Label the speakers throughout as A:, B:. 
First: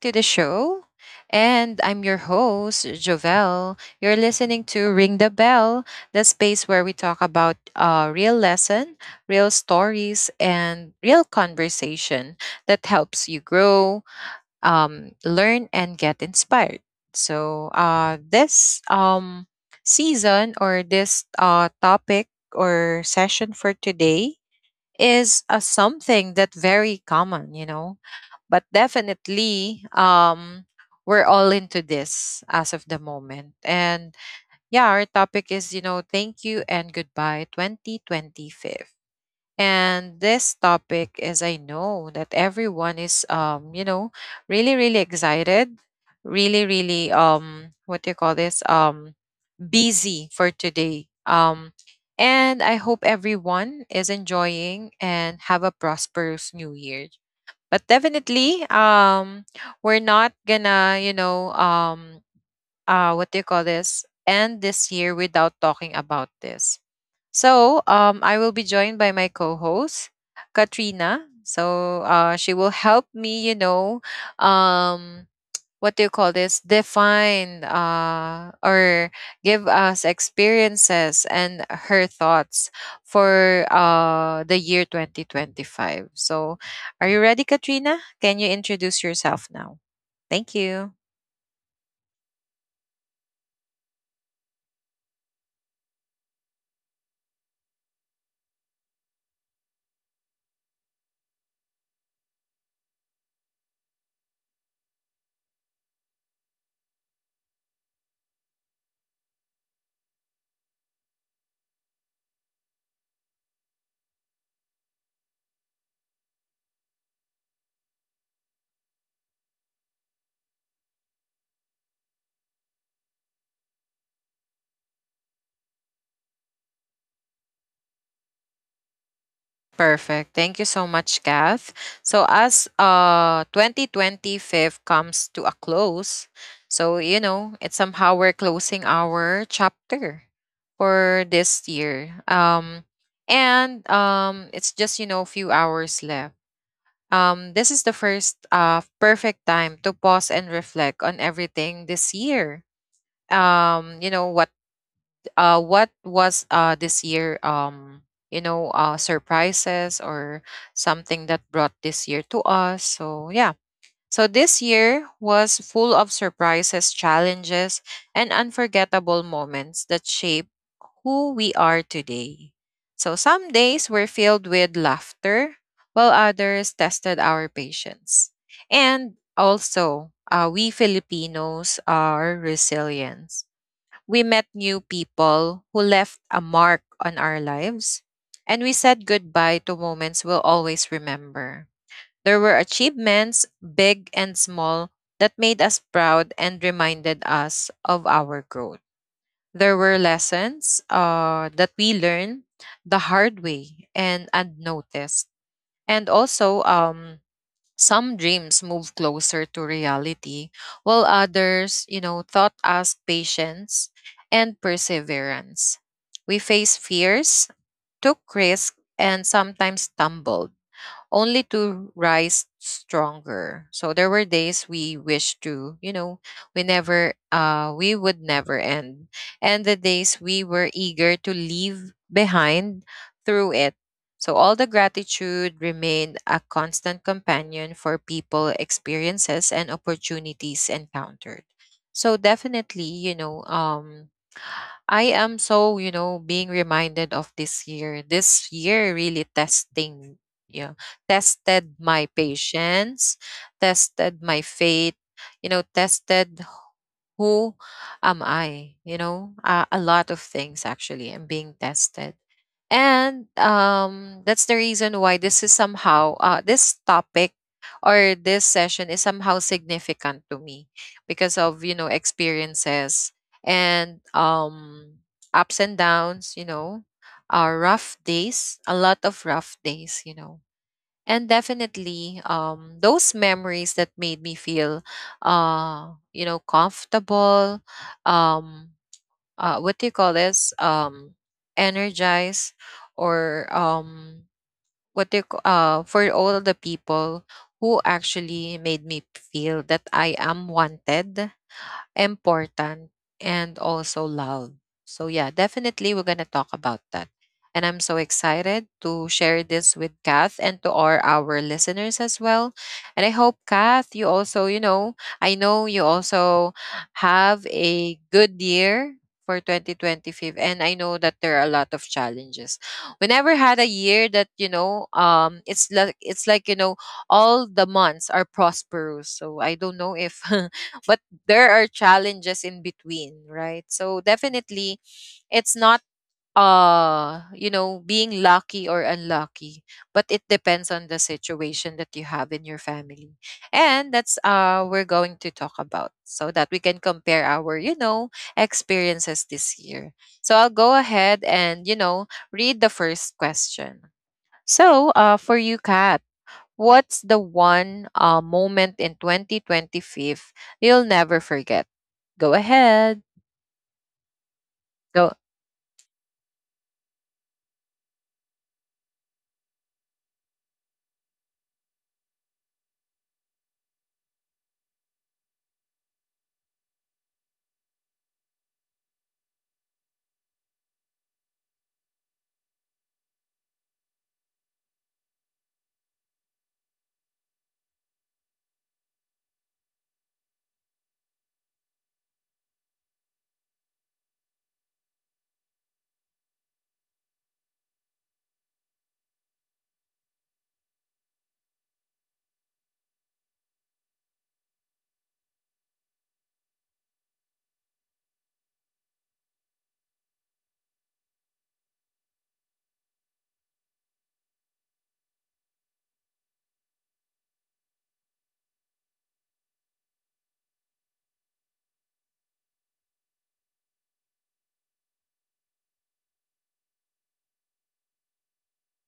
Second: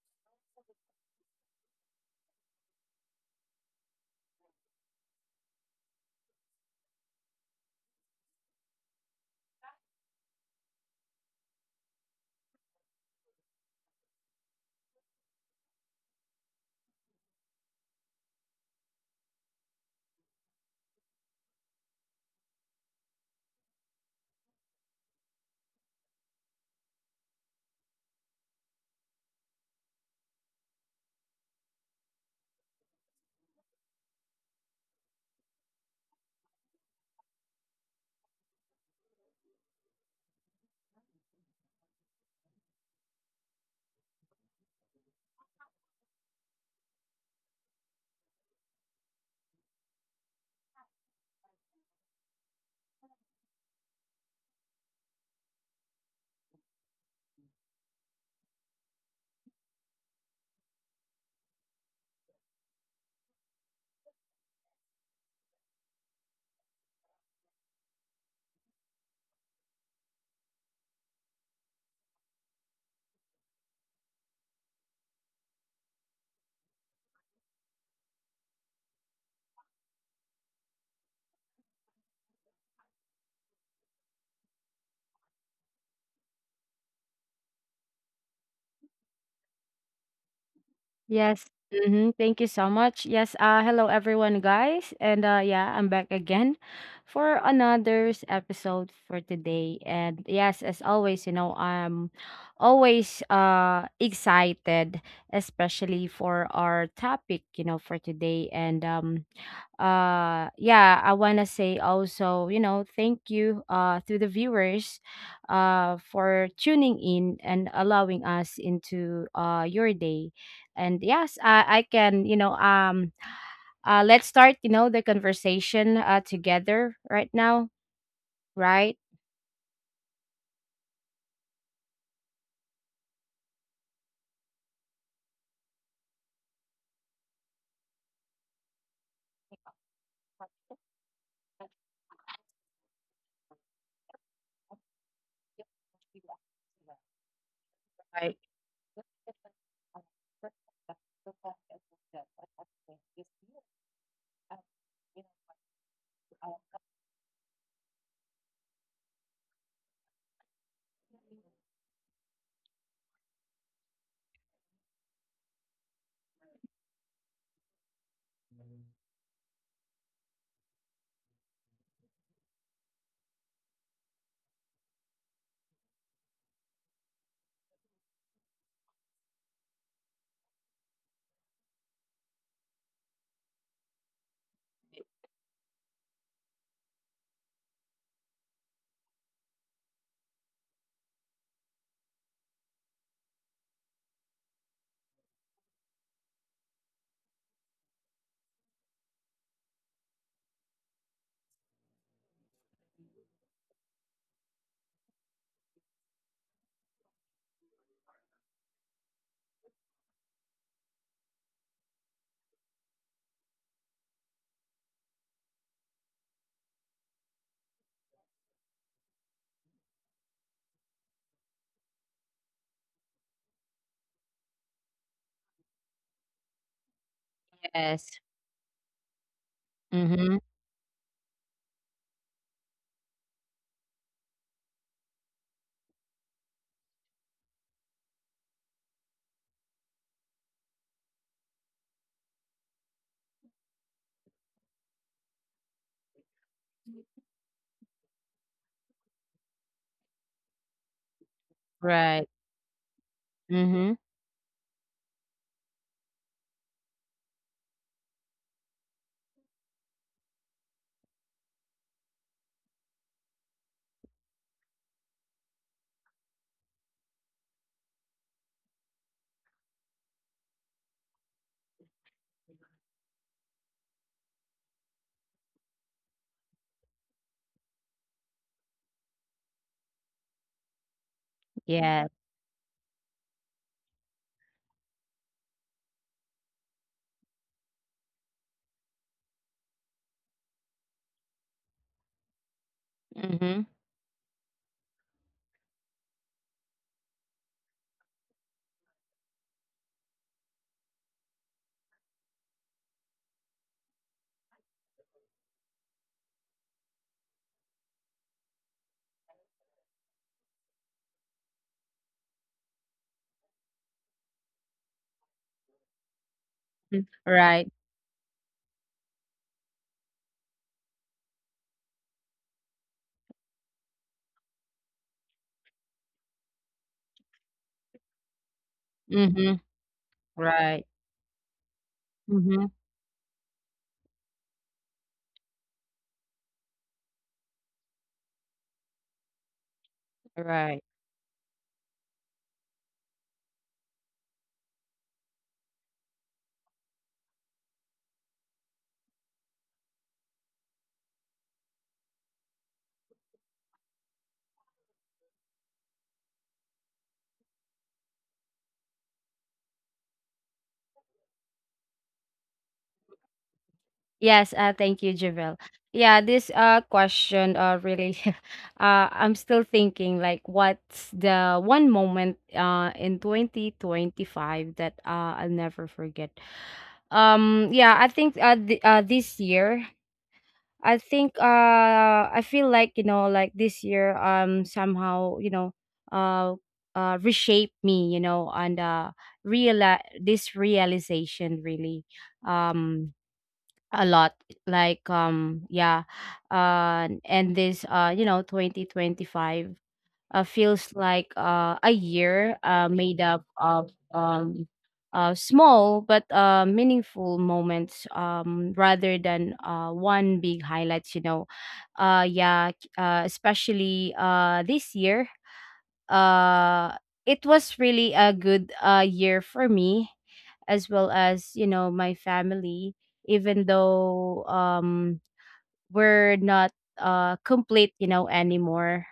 A: to the show. And I'm your host, Jovel. You're listening to Ring the Bell, the space where we talk about real lesson, real stories, and real conversation that helps you grow, learn, and get inspired. So this season or this topic or session for today is a something that very common. But definitely, we're all into this as of the moment. And yeah, our topic is, thank you and goodbye 2025. And this topic is I know that everyone is really, really excited, really, really what do you call this? Busy for today. And I hope everyone is enjoying and have a prosperous new year. But definitely, we're not gonna, what do you call this? End this year without talking about this. So, I will be joined by my co-host, Katrina. So, she will help me, um, what do you call this, define or give us experiences and her thoughts for the year 2025. So are you ready, Katrina? Can you introduce yourself now? Thank you.
B: Yes. Mm-hmm. Thank you so much. Yes. Hello, everyone, guys. And yeah, I'm back again for another's episode for today. And yes, as always, you know, I'm always excited, especially for our topic, you know, for today. And yeah, I want to say also, thank you to the viewers for tuning in and allowing us into your day. And yes, I can you know Let's start the conversation together right now. Right.
A: Perfect. Thank you so much, Kath. So as 2025 comes to a close, so you know, it's somehow we're closing our chapter for this year. And it's just, few hours left. This is the first perfect time to pause and reflect on everything this year. You know what was this year, surprises or something that brought this year to us? So yeah, so this year was full of surprises, challenges, and unforgettable moments that shape who we are today. So some days were filled with laughter while others tested our patience, and also we Filipinos are resilient. We met new people who left a mark on our lives, and we said goodbye to moments we'll always remember. There were achievements, big and small, that made us proud and reminded us of our growth. There were lessons that we learned the hard way and unnoticed. And also, some dreams move closer to reality, while others, you know, thought ask patience and perseverance. We face fears, took risks, and sometimes stumbled only to rise stronger. So there were days we wished to, we never,
B: Yes.
A: we would never end. And the
B: Mm-hmm.
A: days we were eager to leave behind through it. So all the gratitude remained a constant companion for people, experiences, and opportunities encountered. So definitely, I am so, being reminded of this year. This year really testing, yeah, tested
B: Right.
A: my patience,
B: Mm-hmm.
A: tested my faith, you know, tested who am I, a lot of things actually. I'm being tested. And that's the reason why this is somehow, this topic or this session is somehow significant to me because of, experiences and, ups and downs, rough days, a lot of rough days and
B: Yeah.
A: definitely those memories that made me feel comfortable, um what do you call this, energized,
B: Mm-hmm.
A: or what do you for all the people who actually made me feel that I am wanted, important, and also loud. So, yeah, definitely we're going to talk about that. And I'm so excited to share this with Kath and to all our listeners as well. And I hope, Kath, you also, you know, I know you also have
B: Right.
A: a good year for 2025. And I know that there are a lot of challenges. We never had a year that, it's like, it's like, all the months are prosperous.
B: Mhm.
A: So I don't know if
B: Right.
A: but there are
B: Mhm.
A: challenges in between, right? So definitely it's not you know, being lucky or unlucky, but it
B: Right.
A: depends on the situation that you have in your family. And that's we're going to talk about, so that we can compare our, you know, experiences this year. So I'll go ahead and, you know, read the first question. So for you, Kat, what's the one moment in 2025 you'll never forget? Go ahead.
B: Yes, thank you,
A: Go.
B: Javel. Yeah, this question really I'm still thinking like what's the one moment in 2025 that I'll never forget. Yeah, I think, this year, I think I feel like, you know, like this year, somehow, uh reshaped me, you know. And real this realization really, um a lot, like, and this, you know, 2025 feels like a year made up of small but meaningful moments, rather than one big highlights, you know. Especially this year, uh, it was really a good year for me, as well as, you know, my family, even though, we're not complete, you know, anymore.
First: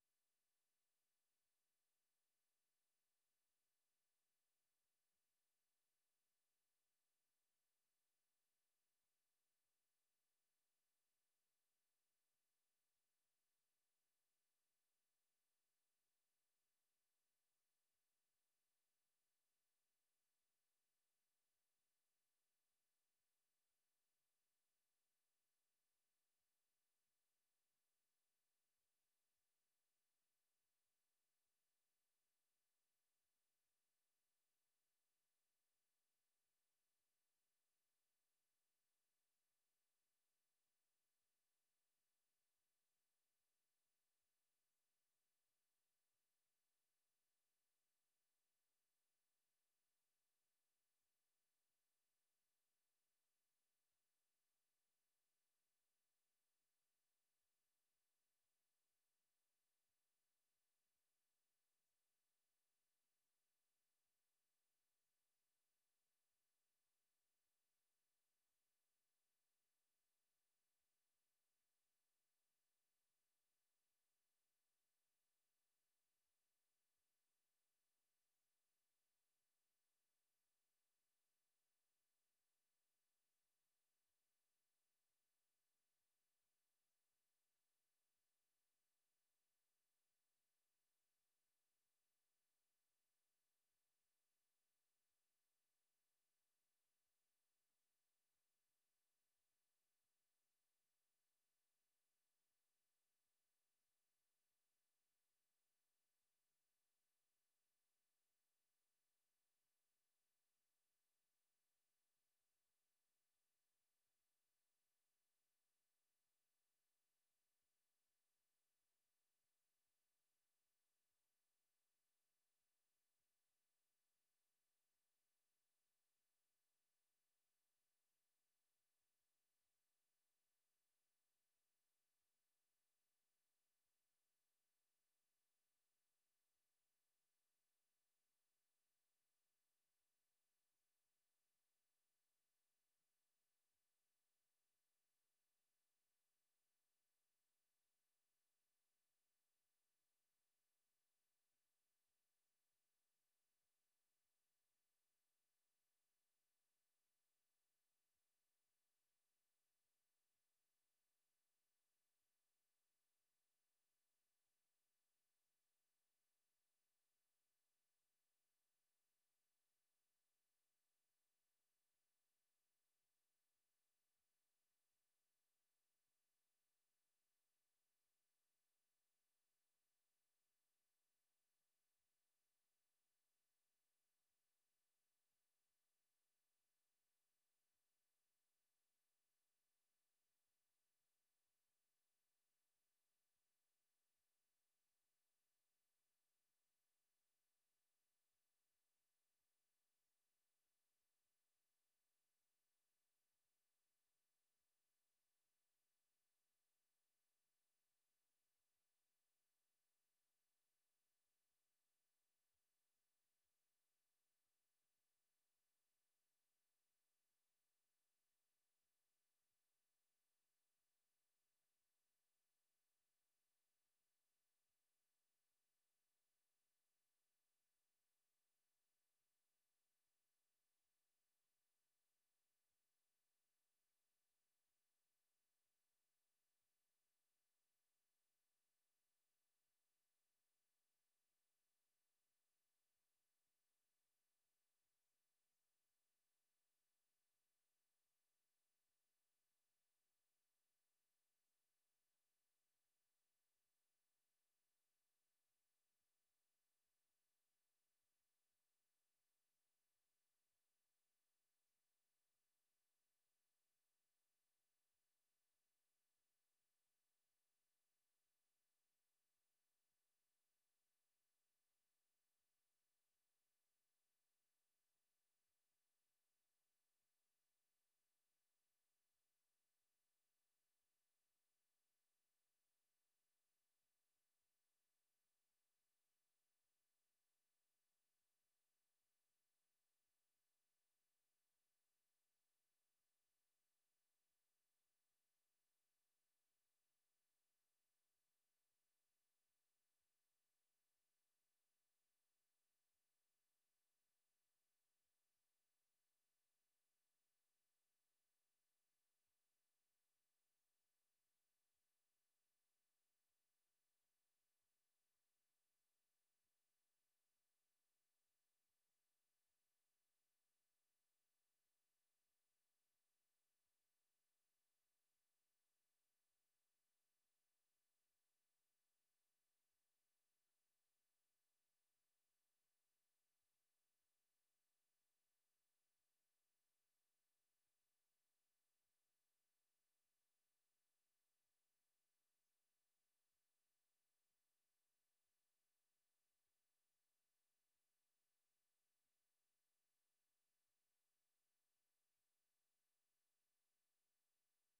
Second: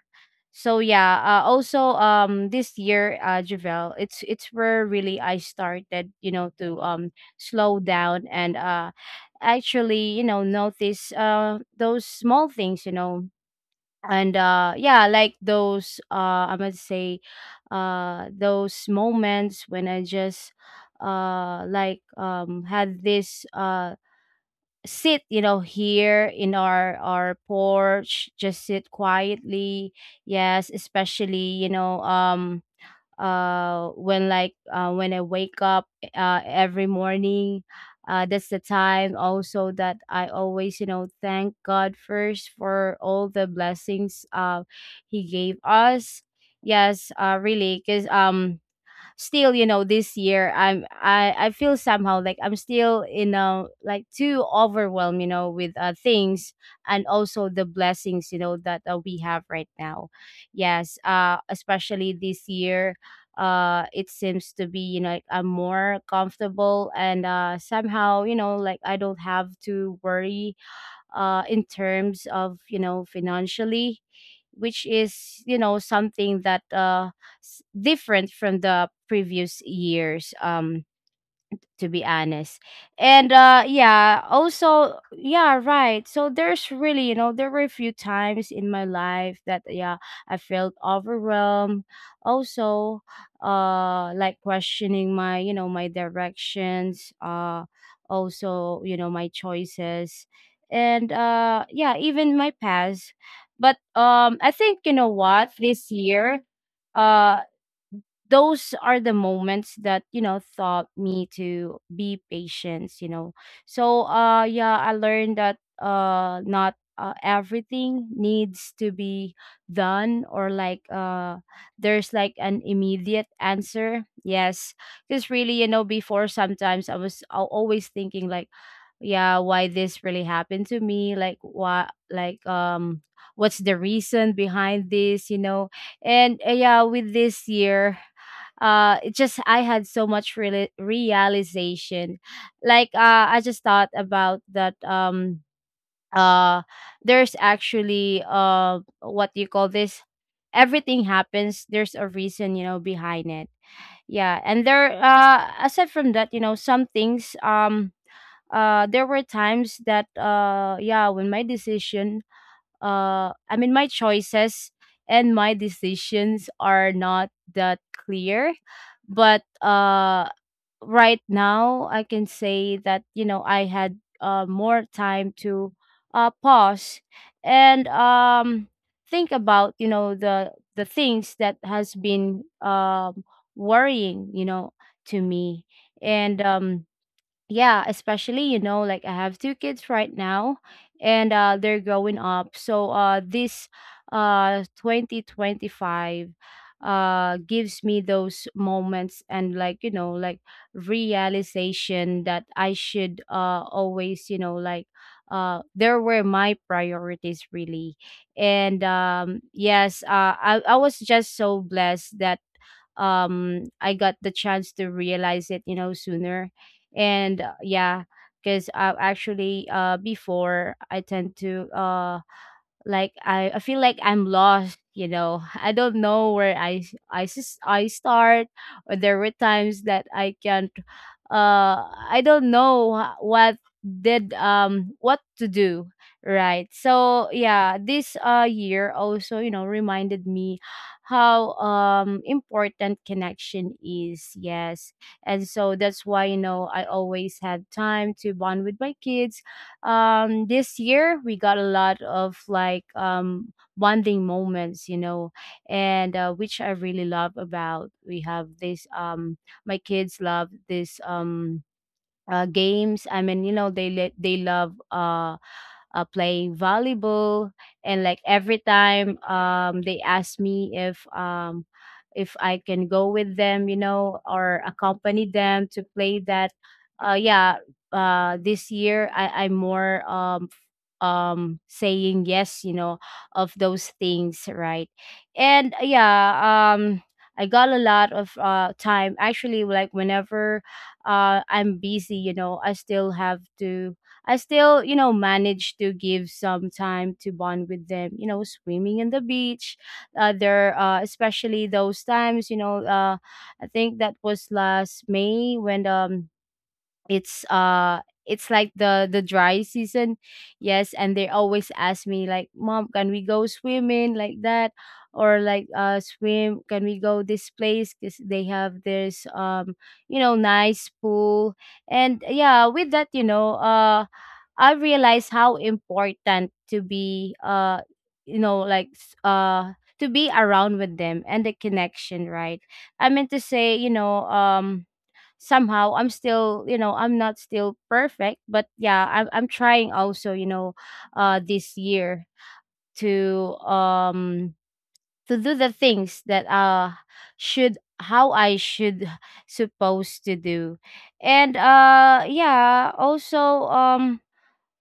B: So yeah, also, this year, Javel, it's where really I started, you know, to slow down and actually, you know, notice those small things, you know. And yeah, like those, I must say those moments when I just like had this sit, you know, here in our porch, just sit quietly. Yes, especially, you know, when, when I wake up every morning. That's the time also that I always, you know, thank God first for all the blessings he gave us. Yes, really, because, still, you know, this year I feel somehow like I'm still, you know, like too overwhelmed, you know, with things, and also the blessings, you know, that, we have right now. Yes, especially this year, it seems to be, you know, like I'm more comfortable, and somehow, you know, like I don't have to worry in terms of, you know, financially, which is, you know, something that different from the previous years, to be honest. And yeah, also yeah, right. So there's really, you know, there were a few times in my life that yeah, I felt overwhelmed. Also, like questioning my, you know, my directions, also, you know, my choices. And yeah, even my past. But I think, you know what, this year, uh those are the moments that, you know, taught me to be patient, you know. So yeah, I learned that not everything needs to be done, or like, there's like an immediate answer. Yes, because really, you know, before, sometimes I was always thinking like, yeah, why this really happened to me, like what, like, what's the reason behind this, you know. And yeah, with this year, it just, I had so much realization, like, I just thought about that, uh there's actually, what do you call this, everything happens, there's a reason, you know, behind it. Yeah. And there, aside from that, you know, some things, there were times that, yeah, when my decision, I mean, my choices and my decisions are not that clear. But right now I can say that, you know, I had more time to pause and think about, you know, the things that has been worrying, you know, to me. And yeah, especially, you know, like I have two kids right now, and they're growing up. So this 2025 gives me those moments, and like, you know, like realization that I should always, you know, like, there were my priorities really. And yes, I was just so blessed that, I got the chance to realize it, you know, sooner. And yeah, because actually, before, I tend to I feel like I'm lost, you know. I don't know where I start. Or there were times that I can't, I don't know what did what to do, right? So yeah, this year also, you know, reminded me how important connection is. Yes. And so that's why, you know, I always had time to bond with my kids. This year we got a lot of like bonding moments, you know, and which I really love about. We have this, my kids love this, games. I mean, you know, they love playing volleyball, and like every time, they ask me if, if I can go with them, you know, or accompany them to play that. Uh, yeah, this year I I'm more saying yes, you know, of those things, right. And yeah, I got a lot of time, actually. Like whenever I'm busy, you know, I still have to I still, you know, manage to give some time to bond with them, you know, swimming in the beach, there especially those times, you know. I think that was last May, when it's uh it's like the dry season. Yes, and they always ask me, like, mom, can we go swimming, like that, or like, swim can we go this place, because they have this, you know, nice pool. And yeah, with that, you know, I realized how important to be you know, to be around with them, and the connection, right. I meant to say, you know, somehow I'm still, you know, I'm not still perfect, but yeah, I'm trying also, you know, this year to um to do the things that should, how I should supposed to do. And yeah, also, um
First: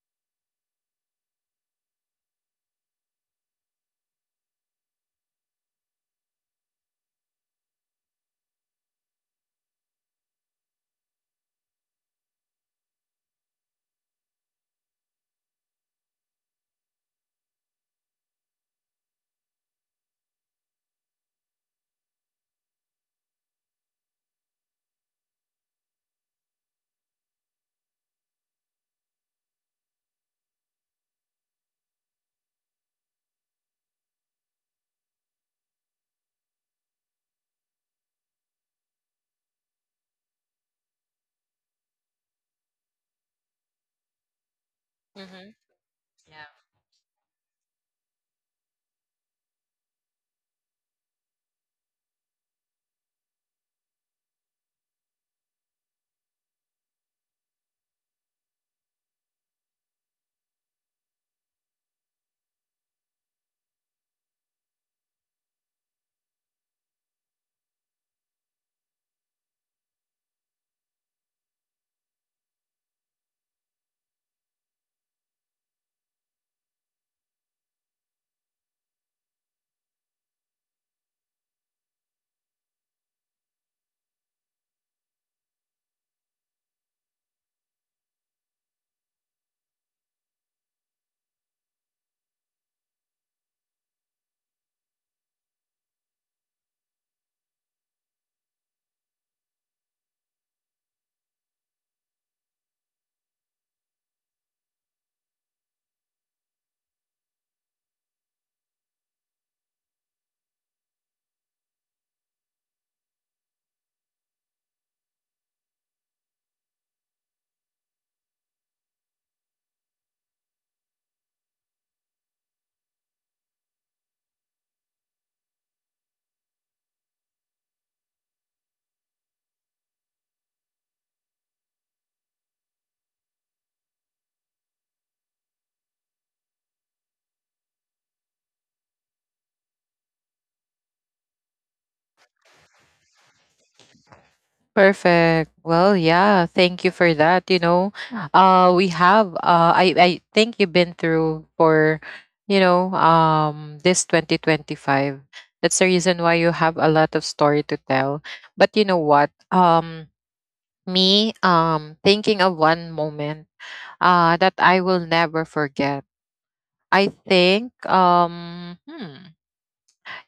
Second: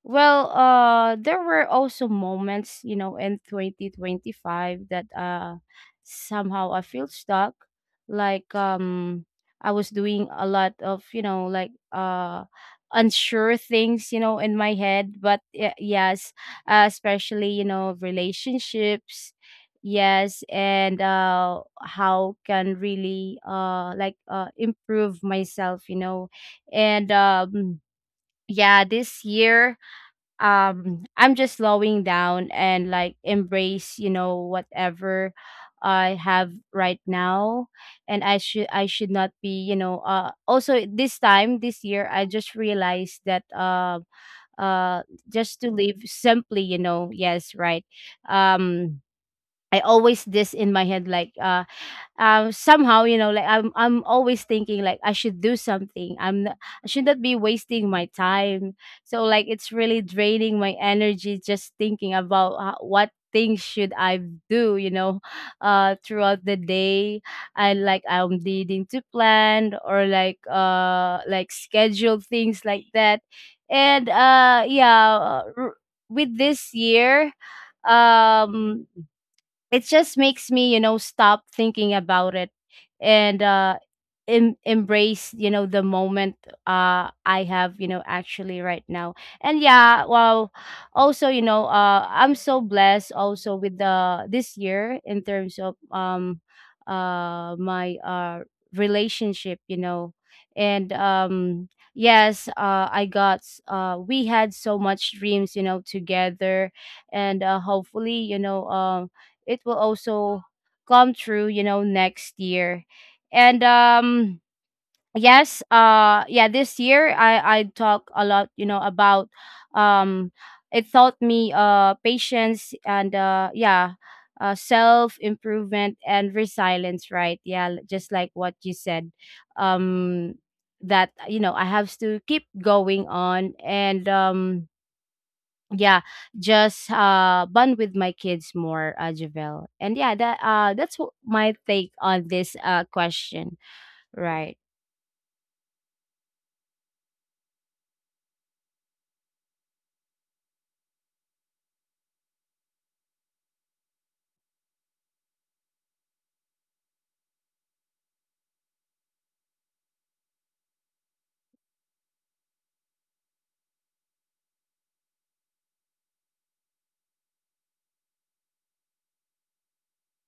B: well, there were also moments, you know, in 2025 that, somehow I feel stuck. Like, I was doing a lot of, you know, like, unsure things, you know, in my head. But yes, especially, you know, relationships. Yes, and how can really, improve myself, you know. And yeah, this year, I'm just slowing down, and like embrace, you know, whatever I have right now. And I should not be, you know, also this time, this year, I just realized that, uh
A: Hmm.
B: just to live
A: Yeah.
B: simply, you know. Yes, right. um I always this in my head, like, somehow, you know, like I'm always thinking like I should do something, I'm not, I should not be wasting my time. So like it's really draining my energy, just thinking about, what things should I do, you know, throughout the day, and like I'm needing to plan, or like, schedule things like that. And yeah, with this year, um it just makes me, you know, stop thinking about it, and embrace, you know, the moment I have, you know, actually, right now. And yeah, well, also, you know, I'm so blessed also with the this year in terms of, my relationship, you know. And yes, we had so much dreams, you know, together. And hopefully, you know, it will also come true, you know, next year. And yes, yeah, this year I talk a lot, you know, about, um it taught me patience, and yeah, self improvement and resilience, right? Yeah, just like what you said. Um that, you know, I have to keep going on. And yeah, just bond with my kids more, Javel. And yeah, that my take on this question, right.
A: Perfect. Well, yeah, thank you for that. You know, we have I think you've been through for, you know, this 2025. That's the reason why you have a lot of story to tell. But you know what? Me, thinking of one moment that I will never forget. I think hmm,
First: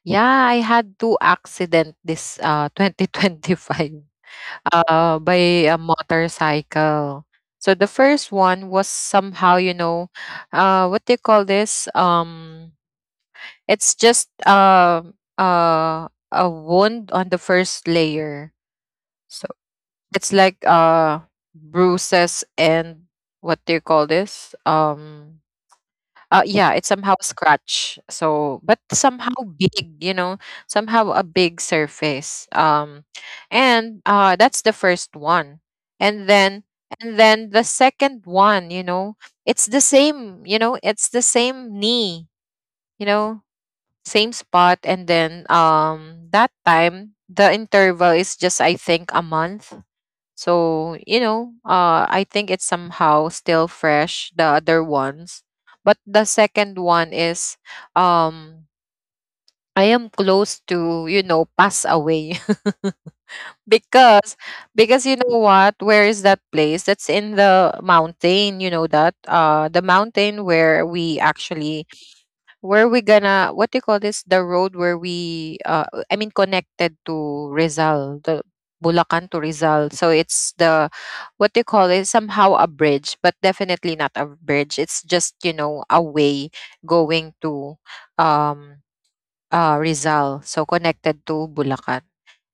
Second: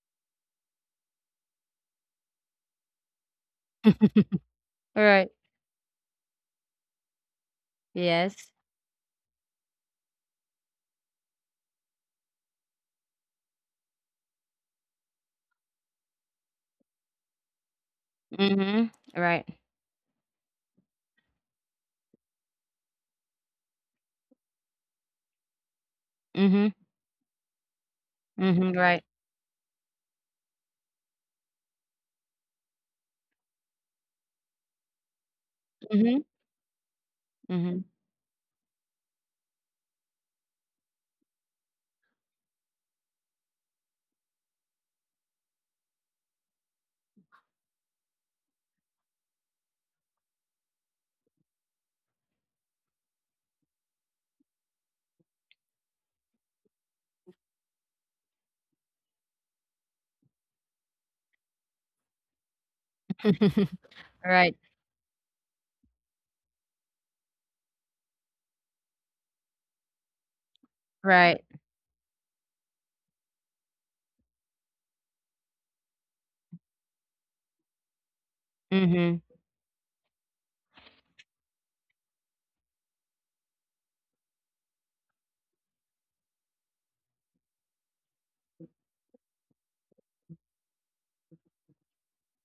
A: yeah, I had two accident this 2025
B: Right.
A: by a motorcycle. So the
B: Yes.
A: first one was somehow, what do you call this? It's just a wound on the first layer.
B: Mm-hmm. Right.
A: So it's like bruises and what do you call this? Yeah,
B: Mm-hmm.
A: it's somehow scratch. So,
B: Mm-hmm.
A: but
B: Right.
A: somehow big, you know, somehow a big surface. And That's the first one.
B: Mm-hmm.
A: And then, and then the
B: Mm-hmm.
A: second one, you know, it's the same, you know, it's the same knee, you know, same spot. And then, that time the interval is just, I think, a month, so, you know, I think it's somehow still fresh, the other ones. But the second one is, um I am close to, you know, pass away because
B: Right.
A: because you know what, where is that place? That's in the mountain, you know that? The mountain where we
B: Right.
A: actually, where we gonna, what do you call this, the road where we connected to Rizal, the
B: Mm-hmm.
A: Bulacan to Rizal. So it's the, what do you call it, somehow a bridge, but definitely not a bridge. It's just, you know, a way going to, um Rizal, so connected to Bulacan.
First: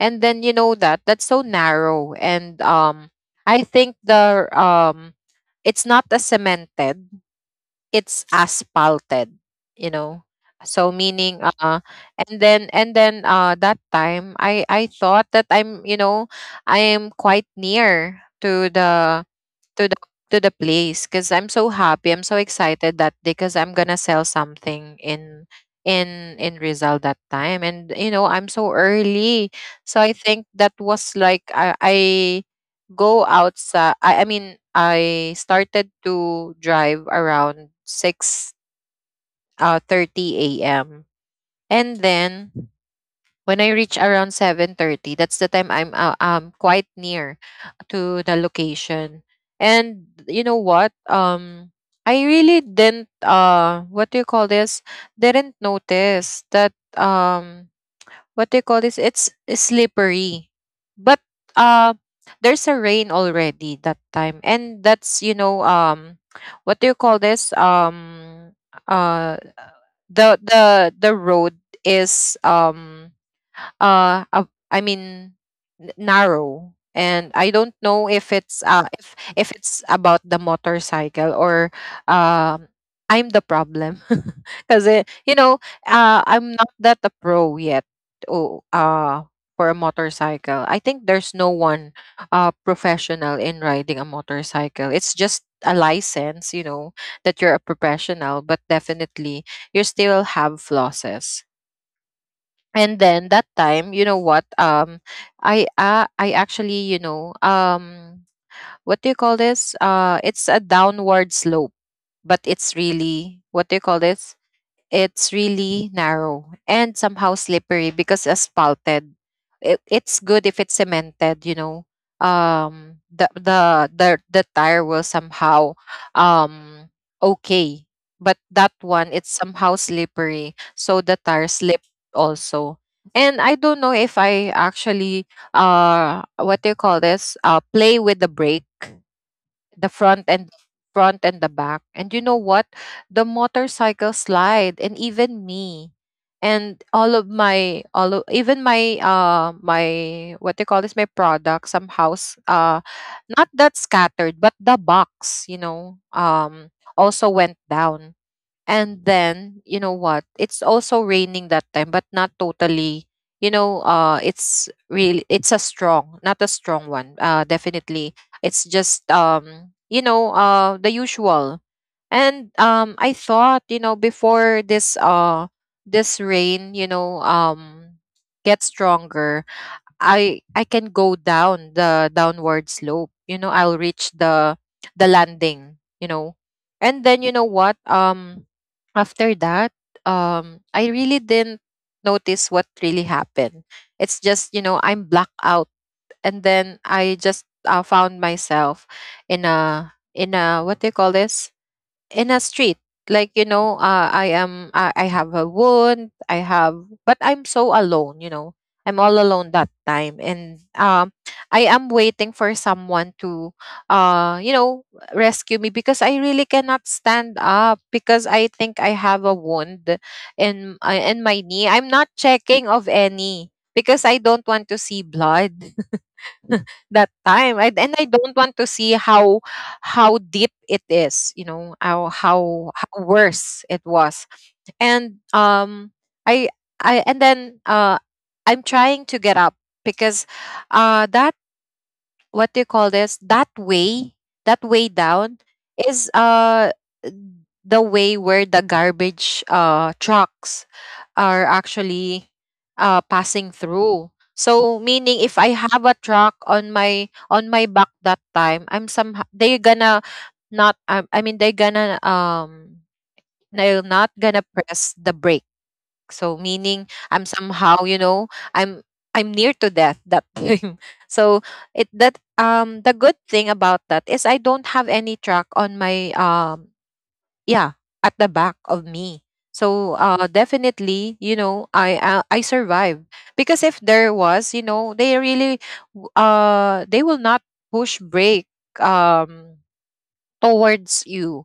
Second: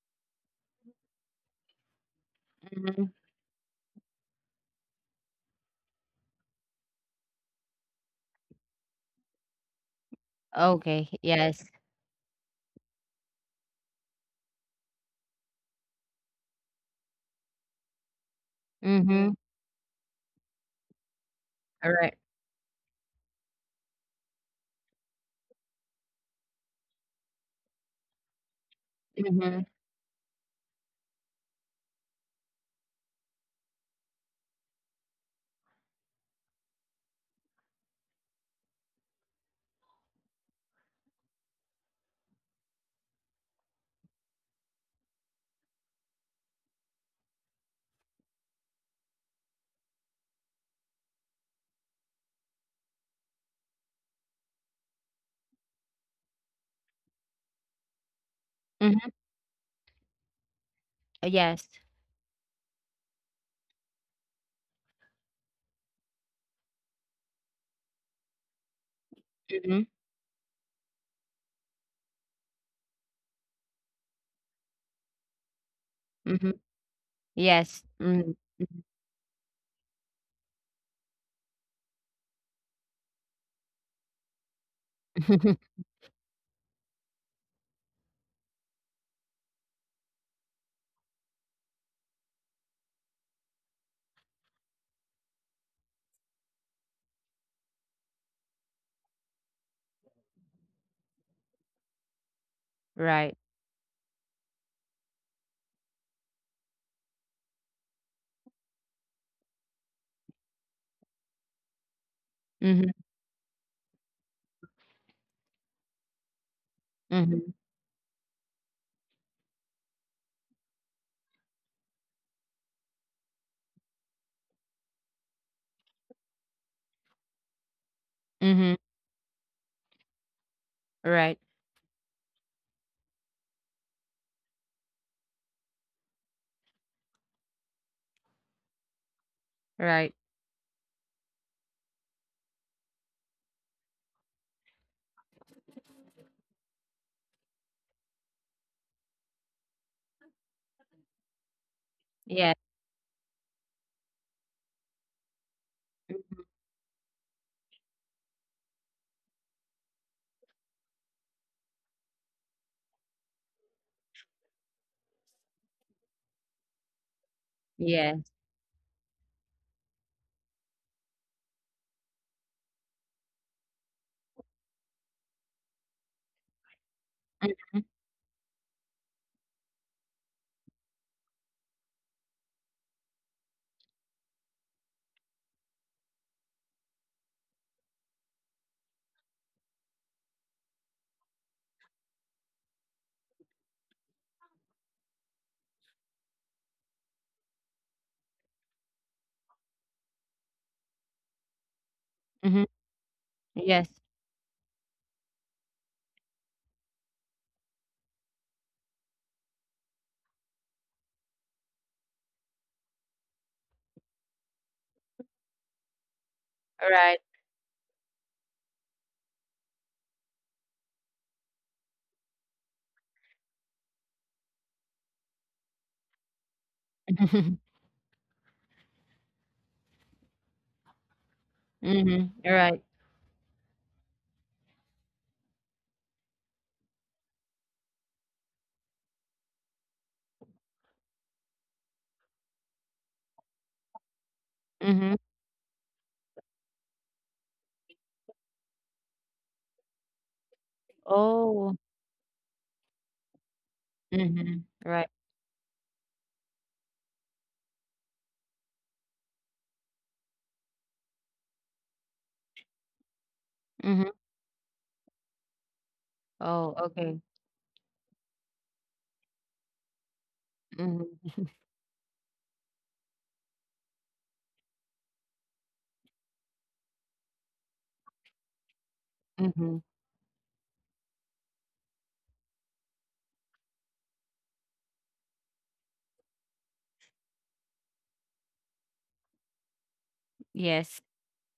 A: And then, you know that that's so narrow. And
B: Mm-hmm.
A: I think the, it's not as cemented, it's asphalted, you know. So
B: Okay.
A: meaning,
B: Yes.
A: and then that time I thought that I'm, you know, I am quite near to
B: Mm-hmm.
A: the, to the, to the place because I'm so
B: All right.
A: happy. I'm so excited that, because I'm gonna sell something in, in Rizal that time, and you know I'm so early.
B: Mm-hmm.
A: So I think that was like I go outside. I mean I started to drive around six thirty a.m. And then when I reach around 7:30, that's the time I'm quite near to the location. And you know what? I really didn't what do you call this? Didn't notice that, what do you call this?
B: Mm-hmm.
A: It's slippery. But
B: Yes.
A: uh there's a rain already that time. And that's, you know, what do you call this? Uh
B: Mm-hmm.
A: the the road is uh ab- i mean
B: Mm-hmm.
A: narrow, and I don't
B: Yes.
A: know
B: Mm-hmm.
A: if it's if it's about the motorcycle or, um I'm the problem because, you know, I'm not that a pro yet. Oh for a motorcycle, I think there's no one professional in riding a motorcycle. It's just a license, you know, that you're a professional, but definitely you still have flosses. And
B: Right.
A: then that time, you know what, I actually, you know, what do you call this, it's a downward slope, but it's
B: Mm-hmm.
A: really, what do you call this, it's really narrow and
B: Mm-hmm.
A: somehow slippery because asphalted. It's good if it's cemented, you know. The the tire will somehow, um okay, but that
B: Mm-hmm.
A: one it's somehow slippery, so the
B: Right.
A: tire slipped also. And I don't know if I actually what do you call this, play with the brake, the
B: Right.
A: front and, front and the back. And you know what? The motorcycle slide, and even me, and all of my, all of, even my my, what they call this, my product, some house,
B: Yes.
A: not that scattered, but the box, you know, also went down. And then, you know what? It's also raining that time, but not totally. You know, it's really, not a strong one.
B: Yes.
A: Definitely, it's just, the usual. And I thought, you know, before this this rain, you know,
B: Mhm,
A: gets stronger, I can go down the downward slope. You know, I'll reach the landing, you know. And then you know what? After that, I really didn't notice what really happened. It's just, you know, I'm blacked out, and then I just found myself in a, in a, what do you call this? In a
B: mhm.
A: street, like,
B: Yes.
A: I have a wound I have but I'm so alone. I'm all alone that time. And I am waiting for someone to uh you know rescue me, because I really cannot
B: Right.
A: stand up, because I think I have a wound in my knee. I'm not checking of any because I don't want to see blood that time, and I don't want to see how deep it is, you know, how
B: Mhm. Right.
A: how worse it was. and um i and then I'm trying to get up, because that what do you call this, that way,
B: Mhm.
A: down is the way where the garbage trucks are
B: Oh.
A: actually passing through.
B: Mhm.
A: So
B: Right.
A: meaning, if I have a truck on my back that time, I'm somehow they're gonna not, I mean they're gonna they're
B: Mhm.
A: not gonna press the brake. So
B: Oh,
A: meaning,
B: okay.
A: I'm somehow, you know, I'm near to death that time.
B: Mhm.
A: So it that the good thing about that is I don't have any track on my yeah, at the back of me.
B: Mhm.
A: So definitely, you know, I survived, because if there was, you know, they really they will not push break um
B: Yes.
A: towards you,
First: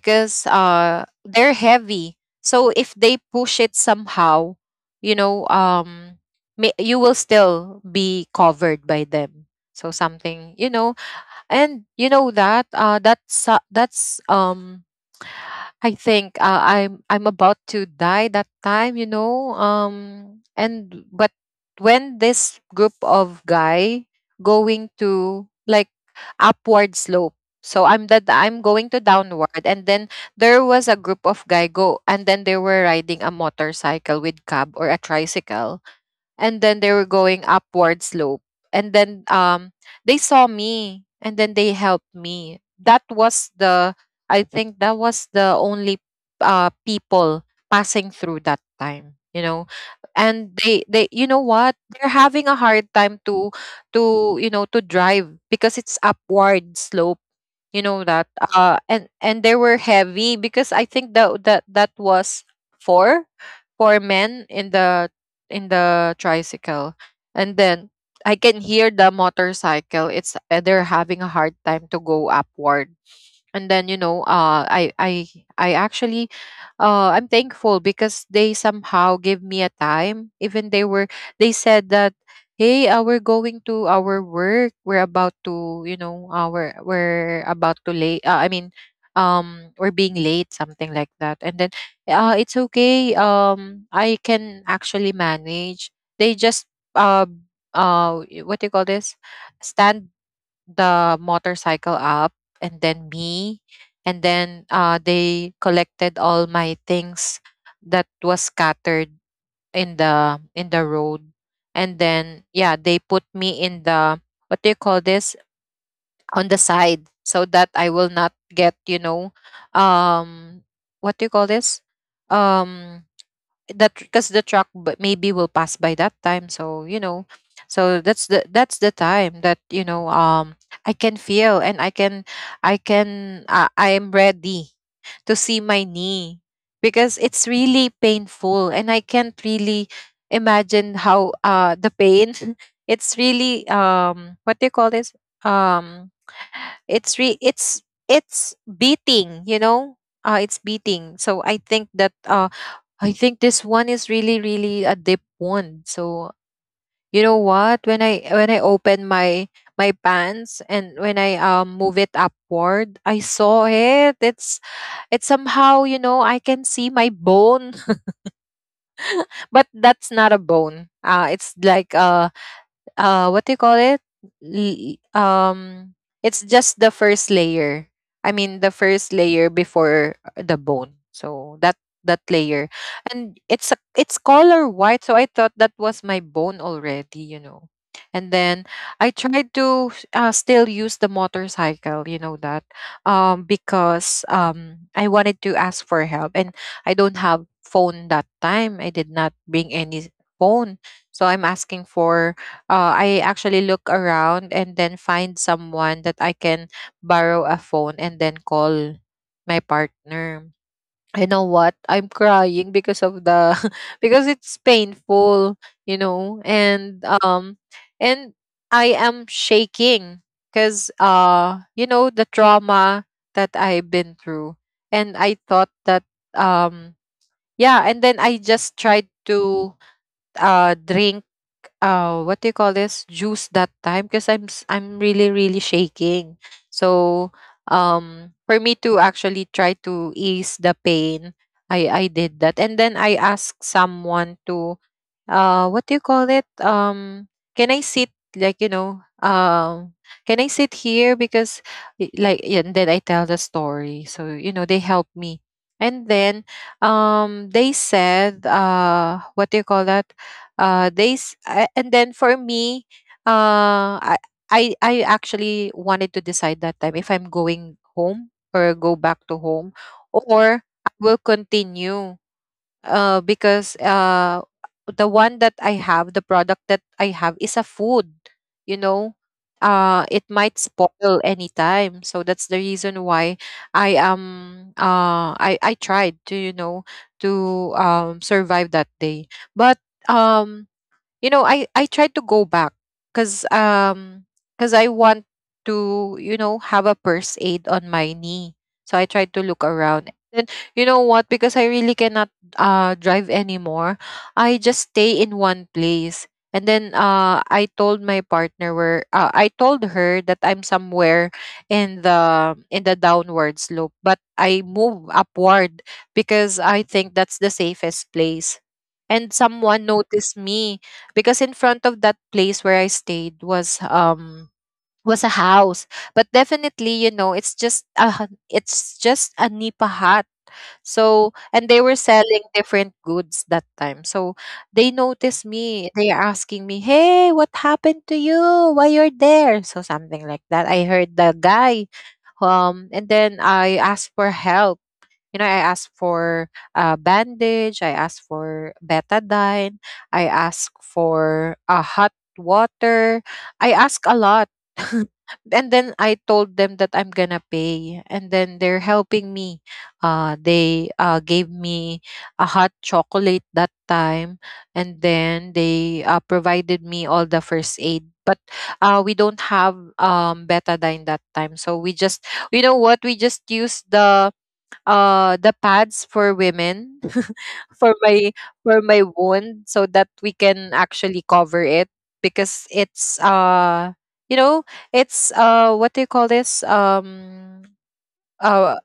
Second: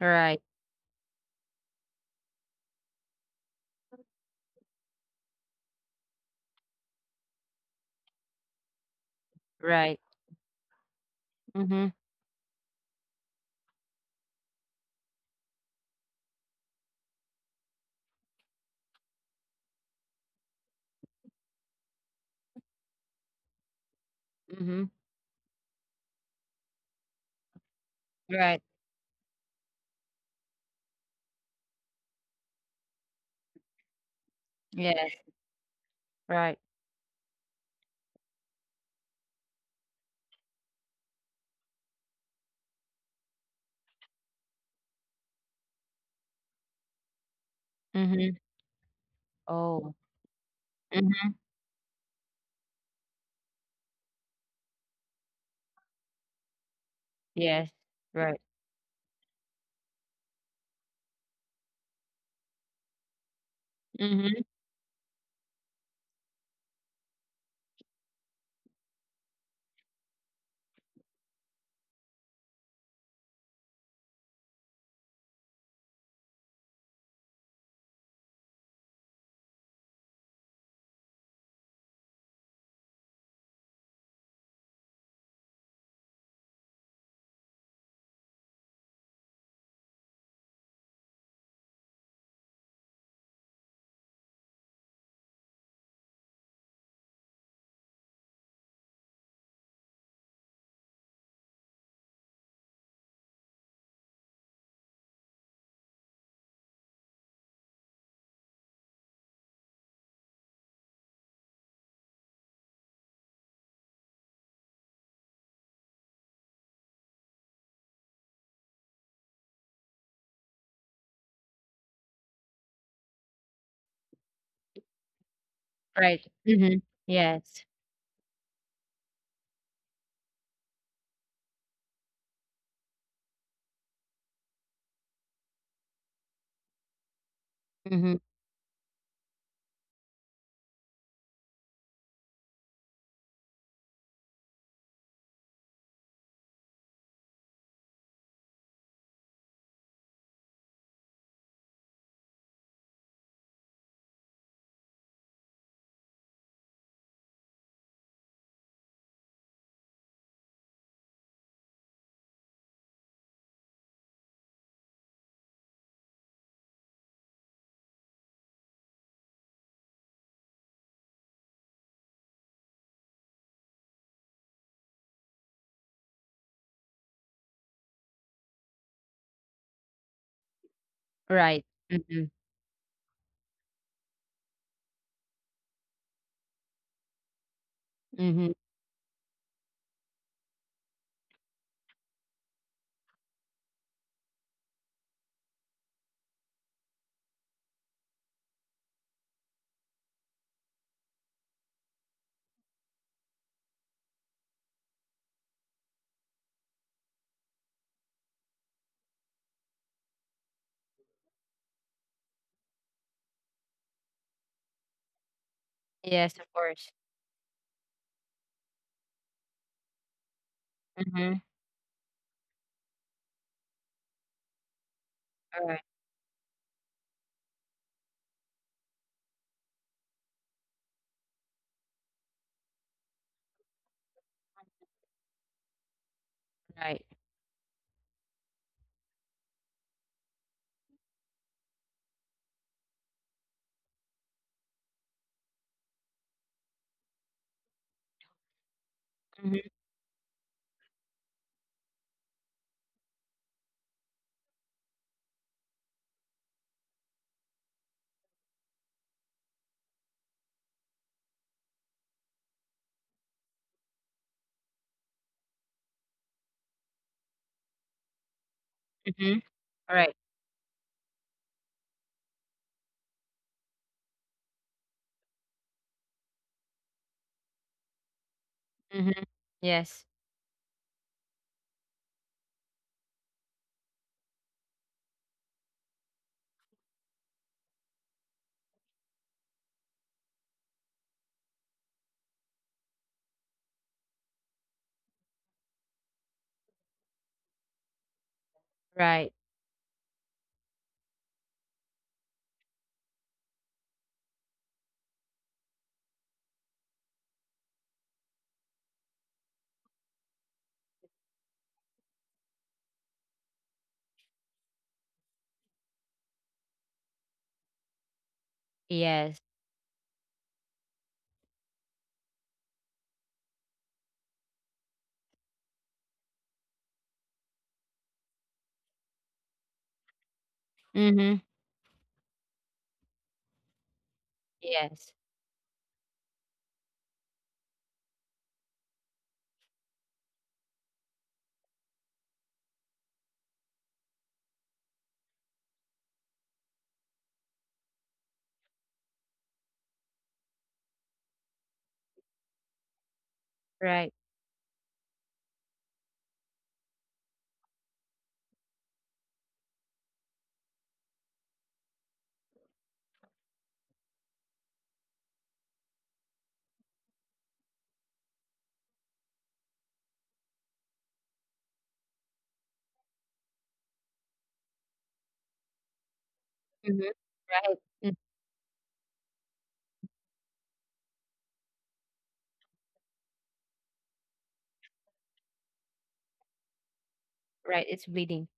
B: Right.
A: they're heavy, so if they push it somehow, you know um you will still be covered by them. So
B: Right.
A: something, you know. And
B: Mhm.
A: you know that that's I think, I'm about to die that time, you know. And but when this group of guy going
B: Mhm.
A: to like upward slope, so I'm that
B: Right.
A: I'm going to downward, and then there was a group of guy go, and then they were riding a motorcycle with cab or a
B: Yes.
A: tricycle.
B: Right.
A: And then they were going upward slope, and then they saw me and then they helped me. That was the I think that was the only people passing
B: Mhm.
A: through that time, you know.
B: Oh.
A: And they, you
B: Mhm.
A: know what, they're having a hard time to you know to drive because it's upward slope,
B: Yes.
A: you know that.
B: Right.
A: And they were heavy, because I think that was four
B: Mhm.
A: men in the tricycle. And then I can hear the motorcycle, it's, they're having a hard time to go upward. And then I actually, I'm thankful because they somehow gave me a time, even they were. They said that, hey, we're going to our work, we're about to, we're about to late, I mean, we're being late, something like that. And then it's okay, I can actually manage. They just uh what do you call this, stand the motorcycle up, and then me. And then they collected all my things that was scattered in the road. And then, yeah, they put me in the, what do you call this, on the side, so that I will not get, you know, um what do you call this, um that because the truck, but maybe, will pass by that
B: Right.
A: time,
B: Mhm.
A: so you know.
B: Yes.
A: So that's the time that, you know, I can feel, and I can, I am ready to see my knee, because it's really
B: Mhm.
A: painful, and I can't really imagine how the pain it's really, what do you call this um it's re it's it's beating, you know. It's beating, so I think that I think this one is really, really a deep one. So you know what, when I open my pants, and when I move it upward, I saw it, it's. It's somehow, you know, I can see my bone but that's not a bone. It's like a, what do you call it L- it's just the first layer, I mean, the first layer before the bone, so that
B: Right. Mhm.
A: layer. And it's color white, so I thought that was my bone already, you know. And then
B: Mhm.
A: I tried to, still use the motorcycle, you know that, because I wanted to ask for help, and I don't have phone that time, I did not bring any phone. So I'm asking for, I actually look around and then find someone that I can borrow a phone and then call my partner. You know what? I'm crying because of the because it's painful, you know,
B: Yes, of course.
A: and I am shaking, because
B: Mhm.
A: you know the trauma that I've been through. And I thought
B: Right.
A: that, um yeah, and then I just tried to drink, what do you call this, juice that time, because I'm, I'm really, really shaking.
B: Right.
A: So, for me to actually try to ease the pain, I did that, and then I asked someone to, what do you call it, can I sit, like you know,
B: Mhm.
A: can I sit here, because, like, yeah. And then I tell the story, so you know they help me. And then, they said, what do you call that, and then for me, uh I I actually wanted to decide that time, if I'm going home, or go back to
B: Mhm.
A: home,
B: Right.
A: or I will continue, because, the one that I have, the product that I have, is a food, you know,
B: Mhm. Yes.
A: it might spoil anytime. So that's the reason why I tried to, you know, to survive that day. But um, you know, I tried to go back, because um because I want to, you know, have a first aid on my knee. So I tried to
B: Right.
A: look around. Then, you know what, because I really cannot drive anymore. I just stay in one place, and then I told my partner where, I told her that I'm somewhere in the downward slope, but I move upward because I think that's the safest place. And
B: Yes.
A: someone noticed me, because in front of that place where I stayed, was a house. But definitely, you know, it's just a, it's just a nipa hut. So,
B: Mhm.
A: and they were selling different goods that time. So they
B: Yes.
A: noticed me, they are asking me, hey, what happened to you, why you're there, so something like that. I heard the guy, and then I asked for help. You know, I asked for a bandage, I asked for betadine, I asked for a hot water. I asked a
B: Right.
A: lot. And then I told them that I'm gonna pay, and then they're helping me. They, gave me a hot chocolate that time, and then they, provided me all the first aid. But we don't have, betadine that time, so we just, you know what, we just use the pads for women
B: Mhm.
A: for
B: Right.
A: my
B: Mm.
A: wound, so that we can actually cover it, because it's, you know, it's, what do you call this
B: Right. It's bleeding.
A: uh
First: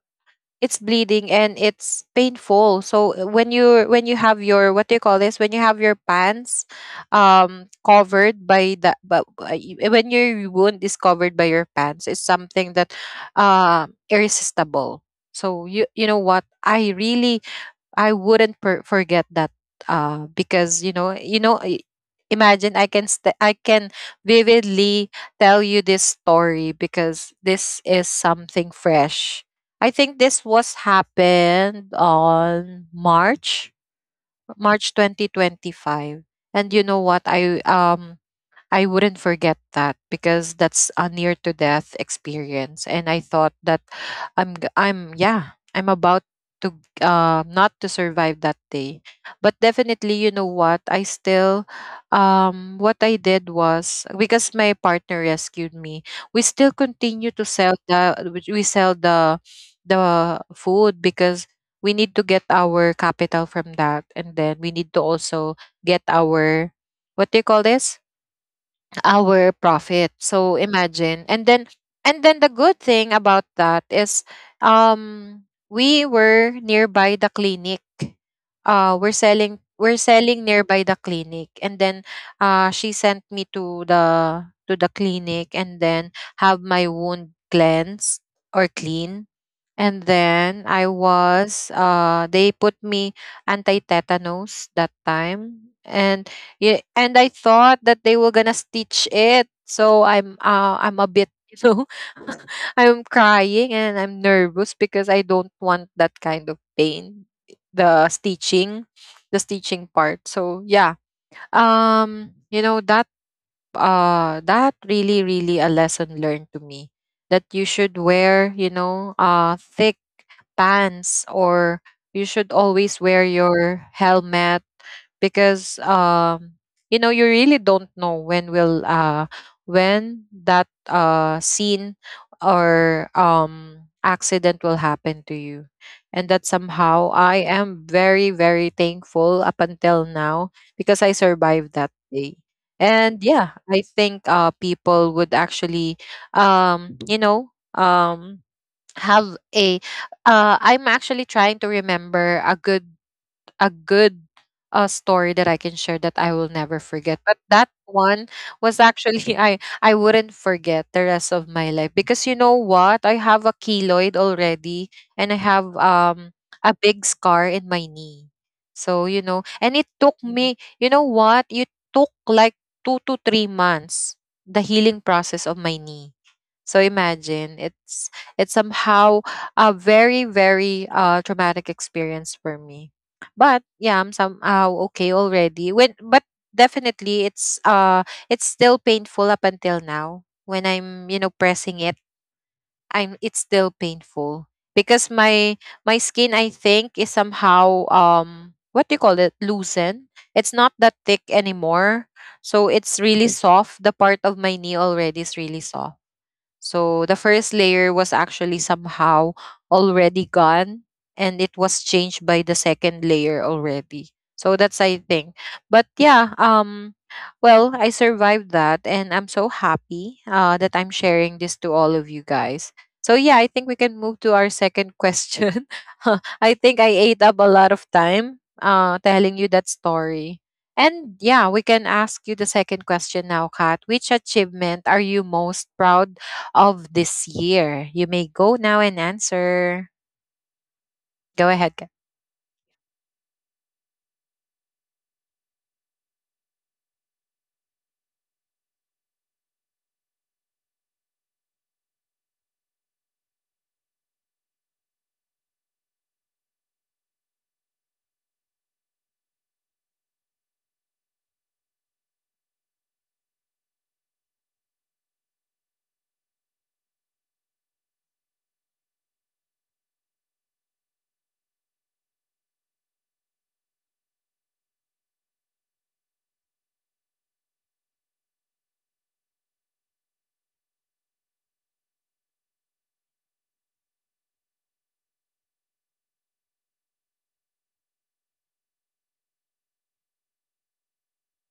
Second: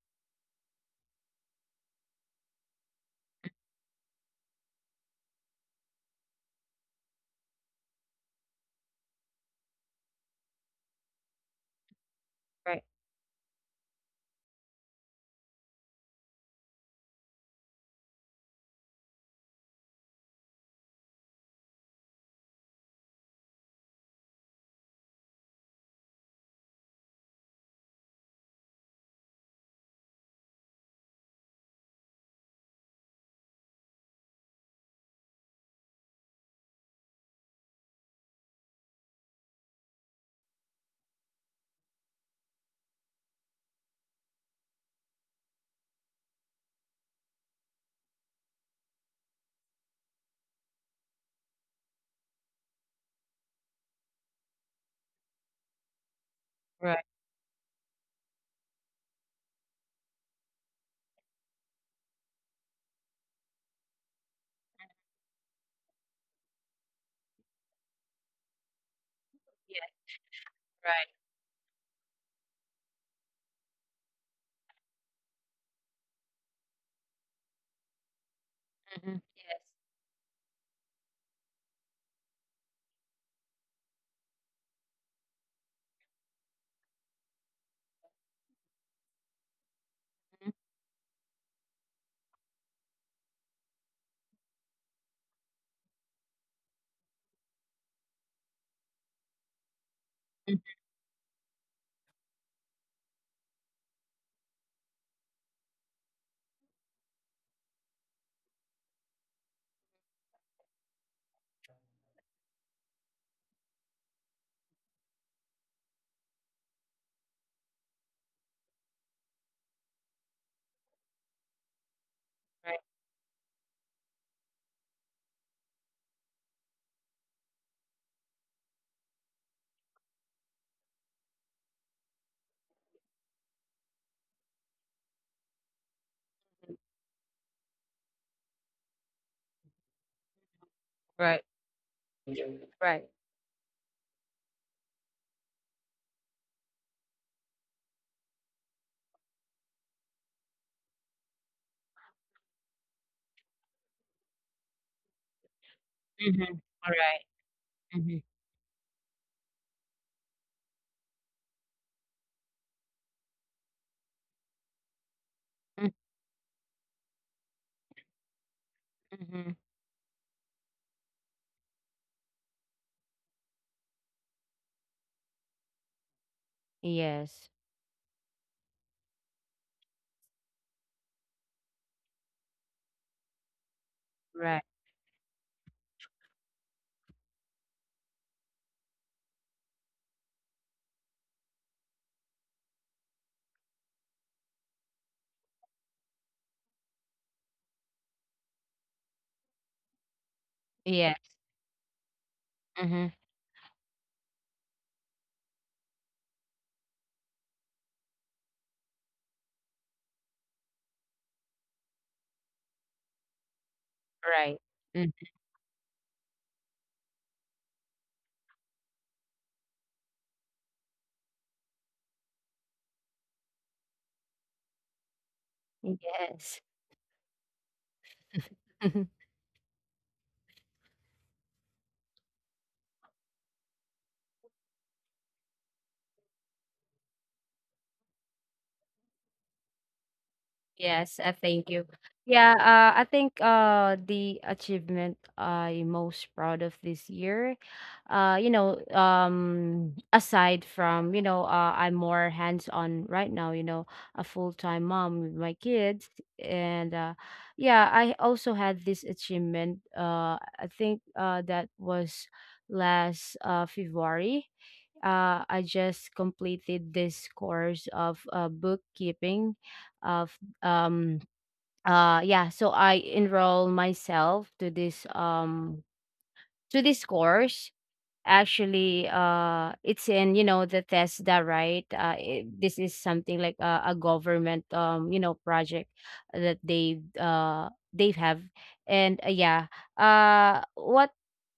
A: it's bleeding and it's painful. So, when you have your, what do you call this, when you have your pants, covered by the, but, when your wound is covered by your pants, it's
B: Right.
A: something that irresistible. So you know what, I really, I wouldn't, forget that, because, you know, imagine, I can, I can vividly tell you this story, because this is something fresh. I think this was happened on March, 2025, and you know what, I wouldn't forget that, because that's a near to death experience, and I thought that I'm, I'm, yeah, I'm about to, not to survive that day. But definitely, you know what? I still, what I did was, because my partner rescued me, we still
B: Right.
A: continue to sell the food, because we need to get our capital from that, and then we need to also get our, what do you call this, our
B: Yes.
A: profit. So
B: Right.
A: imagine. And then the good thing about that is, um we were nearby the clinic. Uh,
B: Mhm.
A: we're
B: Yes.
A: selling we're selling nearby the clinic, and then she sent me to the clinic, and then have my wound cleansed, or clean. And
B: Mhm.
A: then I was they put me anti-tetanus that time. And, yeah, and I thought that they were gonna stitch it. So I'm
B: Mm.
A: uh I'm a bit you know I'm crying and I'm nervous because I don't want that kind of pain. The stitching, the stitching part. So yeah. You know that that really, really a lesson learned to me. That you should wear, thick pants, or you should
B: Right.
A: always wear your helmet because you know, you really don't know when will when that scene or accident will happen to you. And that somehow I am very thankful up until now because I
B: Right.
A: survived that day.
B: Right.
A: And yeah, I think people would actually um you know um have a I'm actually trying to remember a good story that I can share that I
B: Mhm.
A: will never
B: Right.
A: forget. But that
B: Mhm.
A: one was actually I wouldn't forget the rest of my life because you know what? I have a keloid already, and I
B: Mm.
A: have a big scar in my knee. So, you
B: Mhm.
A: know, and it took me, you know what? It took like 2 to 3 months, the healing process of my knee. So
B: Yes.
A: imagine, it's somehow a very traumatic experience for me. But yeah, I'm
B: Right.
A: somehow okay already. When but definitely it's still painful up until now when I'm, you know, pressing it. I'm It's still painful because my skin, I think, is somehow what do you call it, loosen. It's not that
B: Yes.
A: thick anymore. So
B: Mhm.
A: it's really soft. The part of my knee already is really soft. So the first layer was actually somehow already gone, and it was changed by the second layer already.
B: Right.
A: So that's,
B: Mm.
A: I think. But yeah, well, I survived that, and I'm so happy that I'm sharing this to all of you guys. So yeah, I think we can move to our second question. I
B: Yes.
A: think I ate up a lot of time telling you that story. And yeah, we can ask you the second question now, Kat. Which achievement are you most proud of this year? You may go now and answer.
B: Yes,
A: Go
B: thank
A: ahead,
B: you.
A: Kat.
B: Yeah, I think the achievement I'm most proud of this year, aside from, I'm more hands-on right now, you know, a full-time mom with my kids. And yeah, I also had this achievement. I think that was last February. I just completed this course of bookkeeping of, um yeah, so I enroll myself to this, to this course. Actually it's in, you know, the TESDA, right? This is something like a government, you know, project that they have. And yeah, what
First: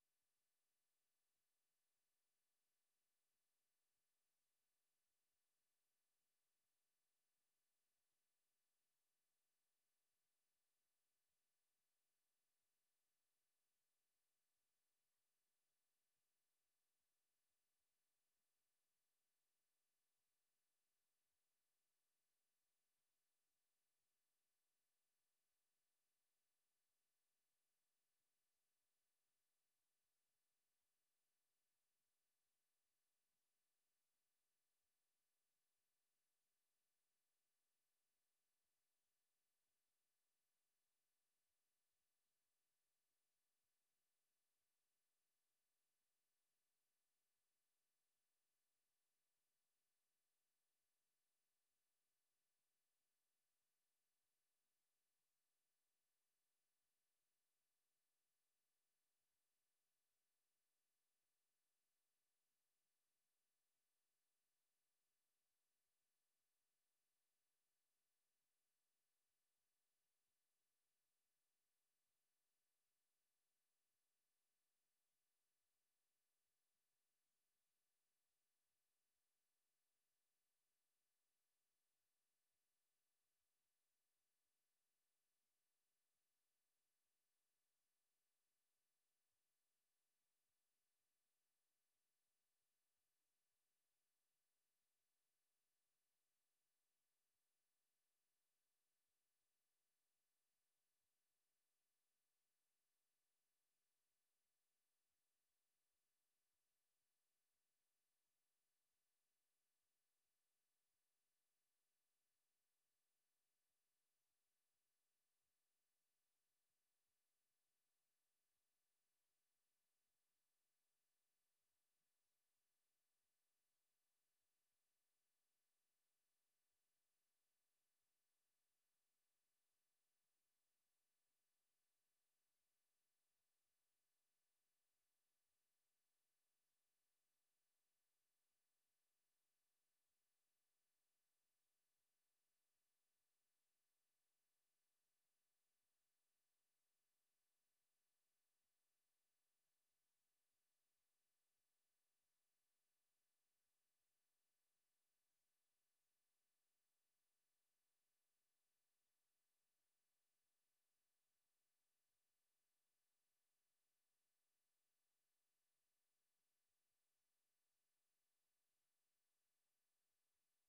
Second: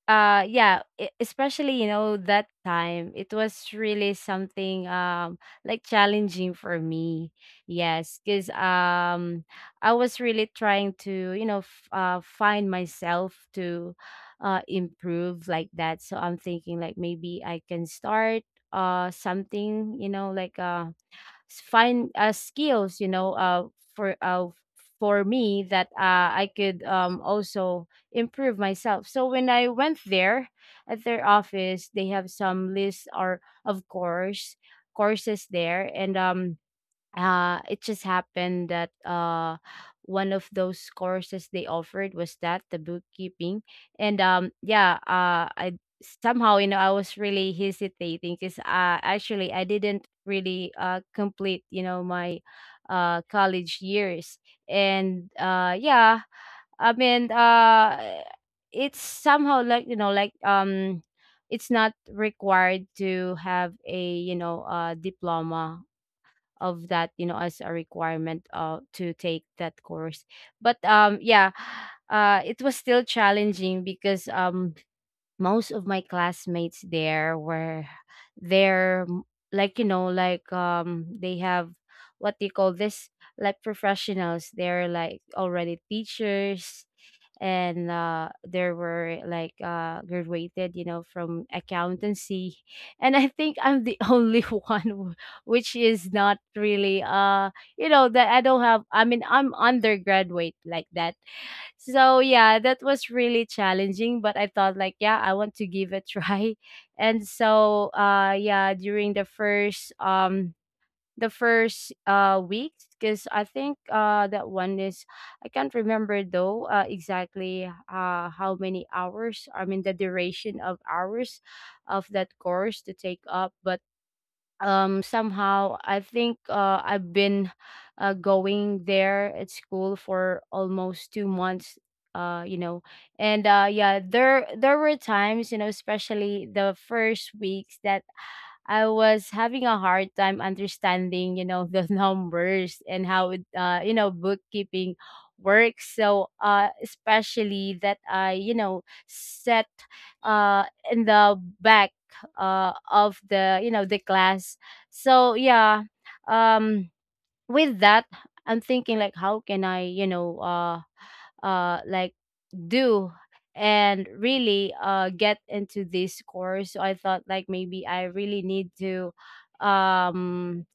B: yeah, especially you know that time, it was really something, like challenging for me, yes, because I was really trying to, you know, find myself to improve like that. So I'm thinking like maybe I can start something, you know, like find skills, for uh, for me that I could, also improve myself. So when I went there at their office, they have some list or of course courses there. And it just happened that one of those courses they offered was that the bookkeeping. And yeah, I somehow, you know, I was really hesitating because actually I didn't really complete, you know, my college years. And yeah, I mean it's somehow like, you know, like it's not required to have a, diploma of that, you know, as a requirement to take that course. But yeah, it was still challenging because most of my classmates there were, they're m- like, you know, like, they have what they call this, like professionals, they're like already teachers. And there were like graduated, you know, from accountancy and I think I'm the only one who-, which is not really you know, that I don't have, I mean, I'm undergraduate like that. So yeah, that was really challenging, but I thought like, yeah, I want to give it a try. And so yeah, during the first, the first week, because I think that one is, I can't remember though exactly how many hours, I mean the duration of hours of that course to take up. But somehow I think I've been going there at school for almost 2 months, you know. And yeah, there were times, you know, especially the first weeks, that I was having a hard time understanding, you know, the numbers and how it, you know, bookkeeping works. So, especially that I, you know, set uh in the back of the, you know, the class. So yeah, um with that, I'm thinking like how can I, like do and really get into this course. So I thought like maybe I really need to, um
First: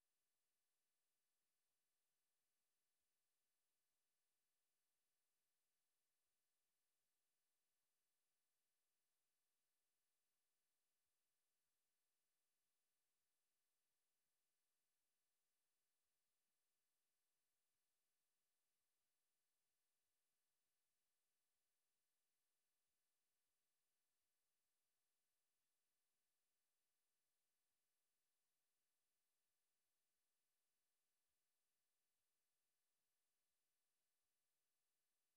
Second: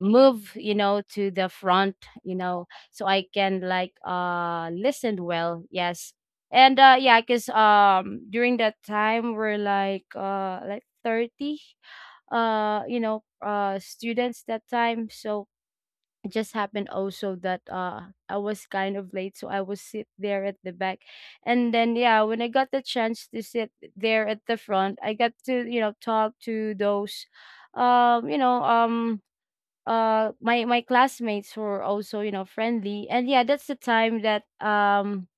B: move, you know, to the front, you know, so I can like listen well. Yes. And yeah, cuz during that time we're like 30 students that time. So it just happened also that I was kind of late, so I was sit there at the back, and then yeah, when I got the chance to sit there at the front, I got to, you know, talk to those, um you know um my, classmates, who were also, you know, friendly. And yeah, that's the time that um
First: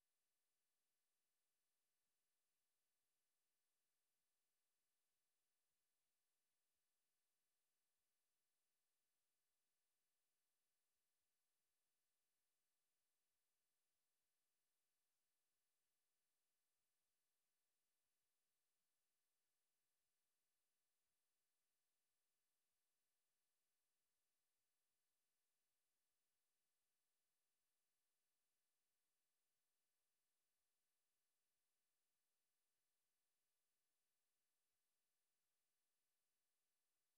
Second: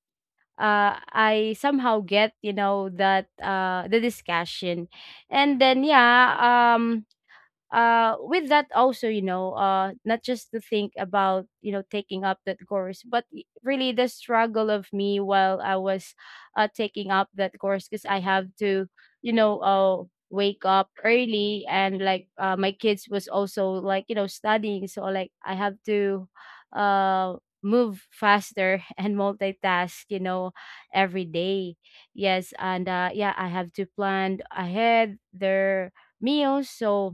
B: uh I somehow get, you know, that the discussion. And then yeah, with that also, you know, not just to think about, you know, taking up that course, but really the struggle of me while I was taking up that course, because I have to, you know uh wake up early. And like my kids was also, like, you know, studying, so like I have to uh move faster and multitask, you know, every day. Yes. And yeah, I have to plan ahead their meals, so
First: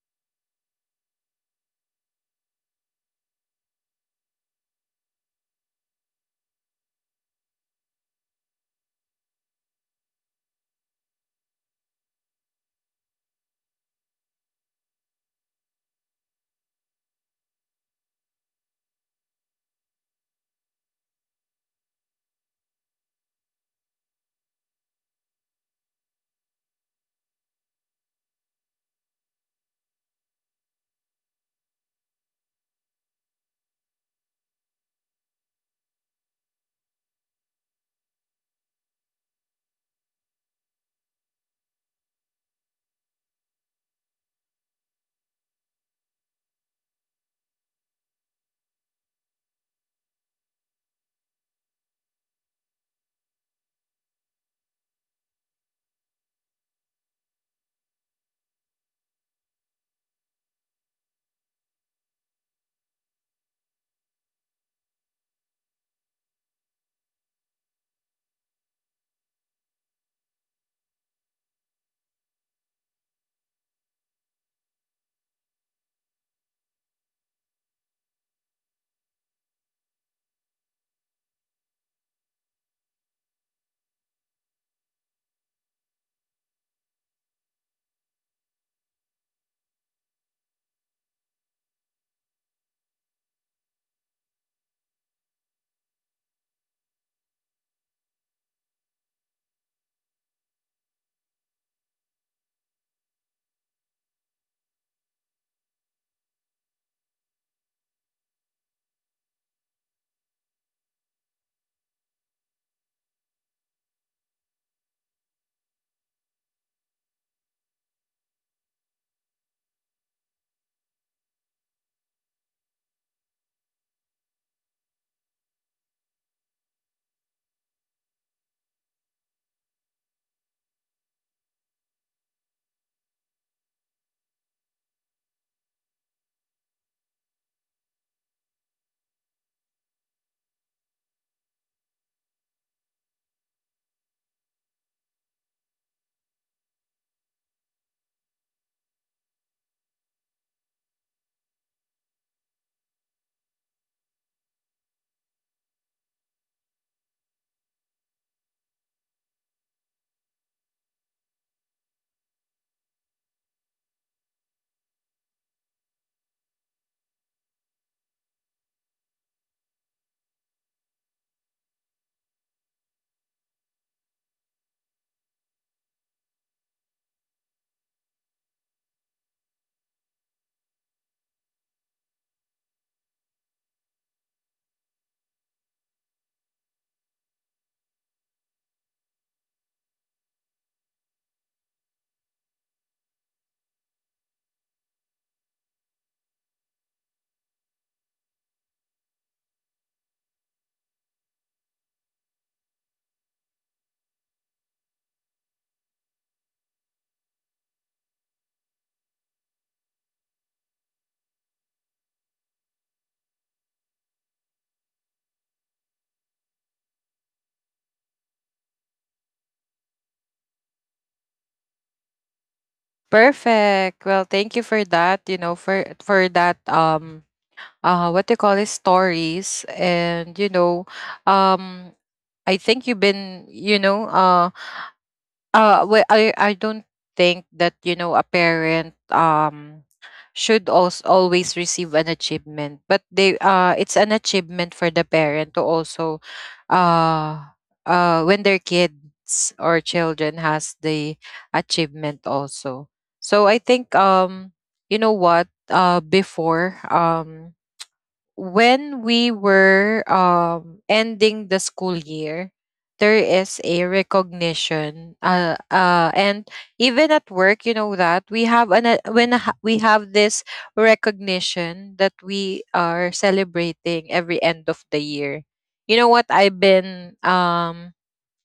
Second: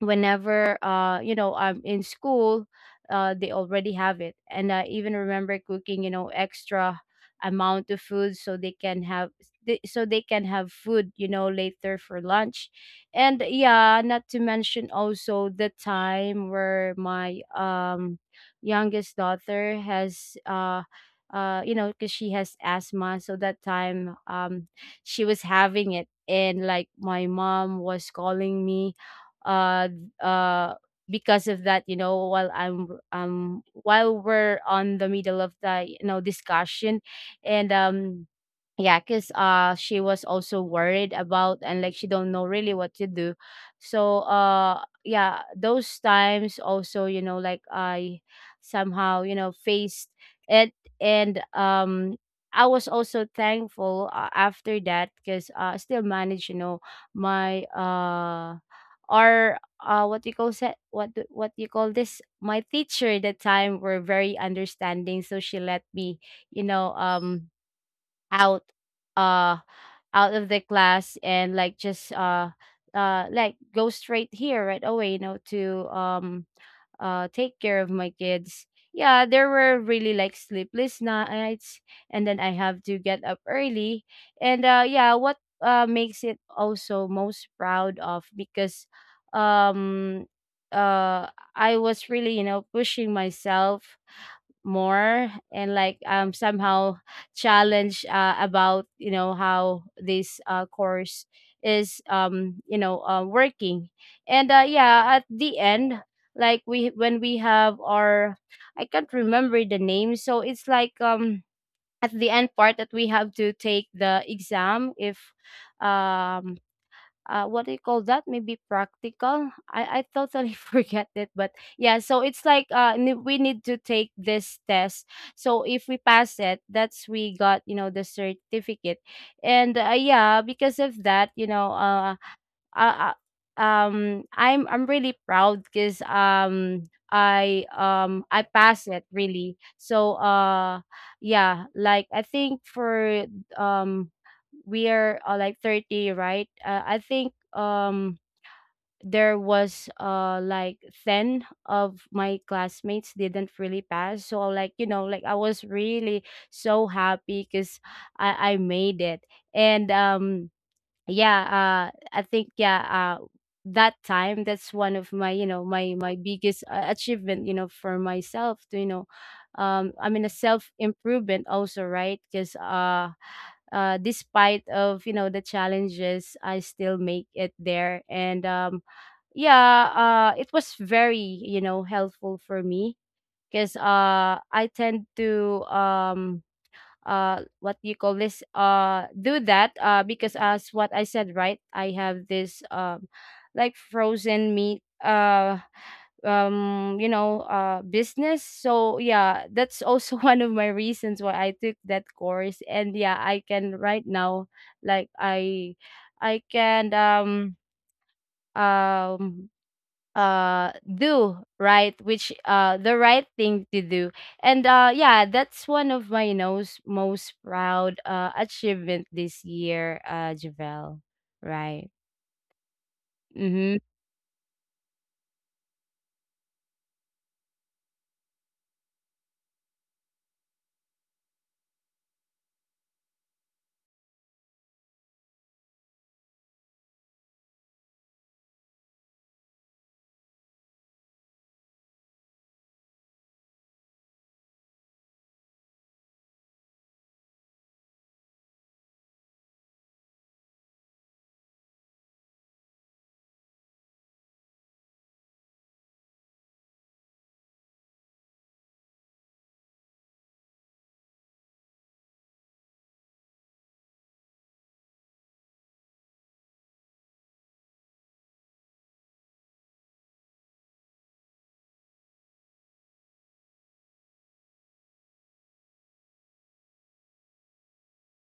B: whenever you know, I'm in school, they already have it. And I even remember cooking, you know, extra amount of food so they can have, so they can have food, you know, later for lunch. And yeah, not to mention also the time where my, youngest daughter has, you know, because she has asthma. So that time, she was having it and like my mom was calling me, uh uh because of that, you know, while I'm, while we're on the middle of the, you know, discussion. And yeah, because she was also worried about, and like she don't know really what to do. So yeah, those times also, you know, like I somehow, you know, faced it. And I was also thankful after that because I still managed, you know, my, or what you call, set, what do-, what you call this, my teacher at the time were very understanding, so she let me, you know um out uh out of the class, and like just like go straight here right away, you know, to, take care of my kids. Yeah, there were really like sleepless nights, and then I have to get up early. And yeah, what makes it also most proud of, because, um uh I was really, you know, pushing myself more. And like somehow challenge about, you know, how this course is, working. And yeah, at the end, like we when we have our, I can't remember the name, so it's like, at the end part that we have to take the exam, if, um what do you call that? Maybe practical. I totally forget it, but yeah. So it's like we need to take this test. So if we pass it, that's we got, you know, the certificate. And yeah, because of that, you know, uh, uh, I'm really proud because I passed it really. So yeah, like I think for, um we are like 30, right? I think there was like 10 of my classmates didn't really pass. So like, you know, like I was really so happy because I made it. And yeah, I think yeah that time, that's one of my, you know, my biggest achievement, you know, for myself, to, you know, I mean a self improvement also, right? Because despite of, you know, the challenges, I still make it there. And yeah, it was very, you know, helpful for me because I tend to, what do you call this, do that because as what I said, right, I have this, like, frozen meat, business. So yeah, that's also one of my reasons why I took that course. And yeah, I can right now, like i I can, um do right, which the right thing to do. And yeah, that's one of my, you know, most proud achievement this year, Javel. Right. mm-hmm
A: Perfect. Well, thank you for that, you know, for that what do you call it, stories, and you know, um I think you've been, you know, I don't think that, you know, a parent should also always receive an achievement, but they it's an achievement for the parent to also uh when their kids or children has the achievement also. So I think, you know what, before, when we were, ending the school year, there is a recognition, and even at work, you know, that we have an when we have this recognition that we are celebrating every end of the year. You know what, I've been,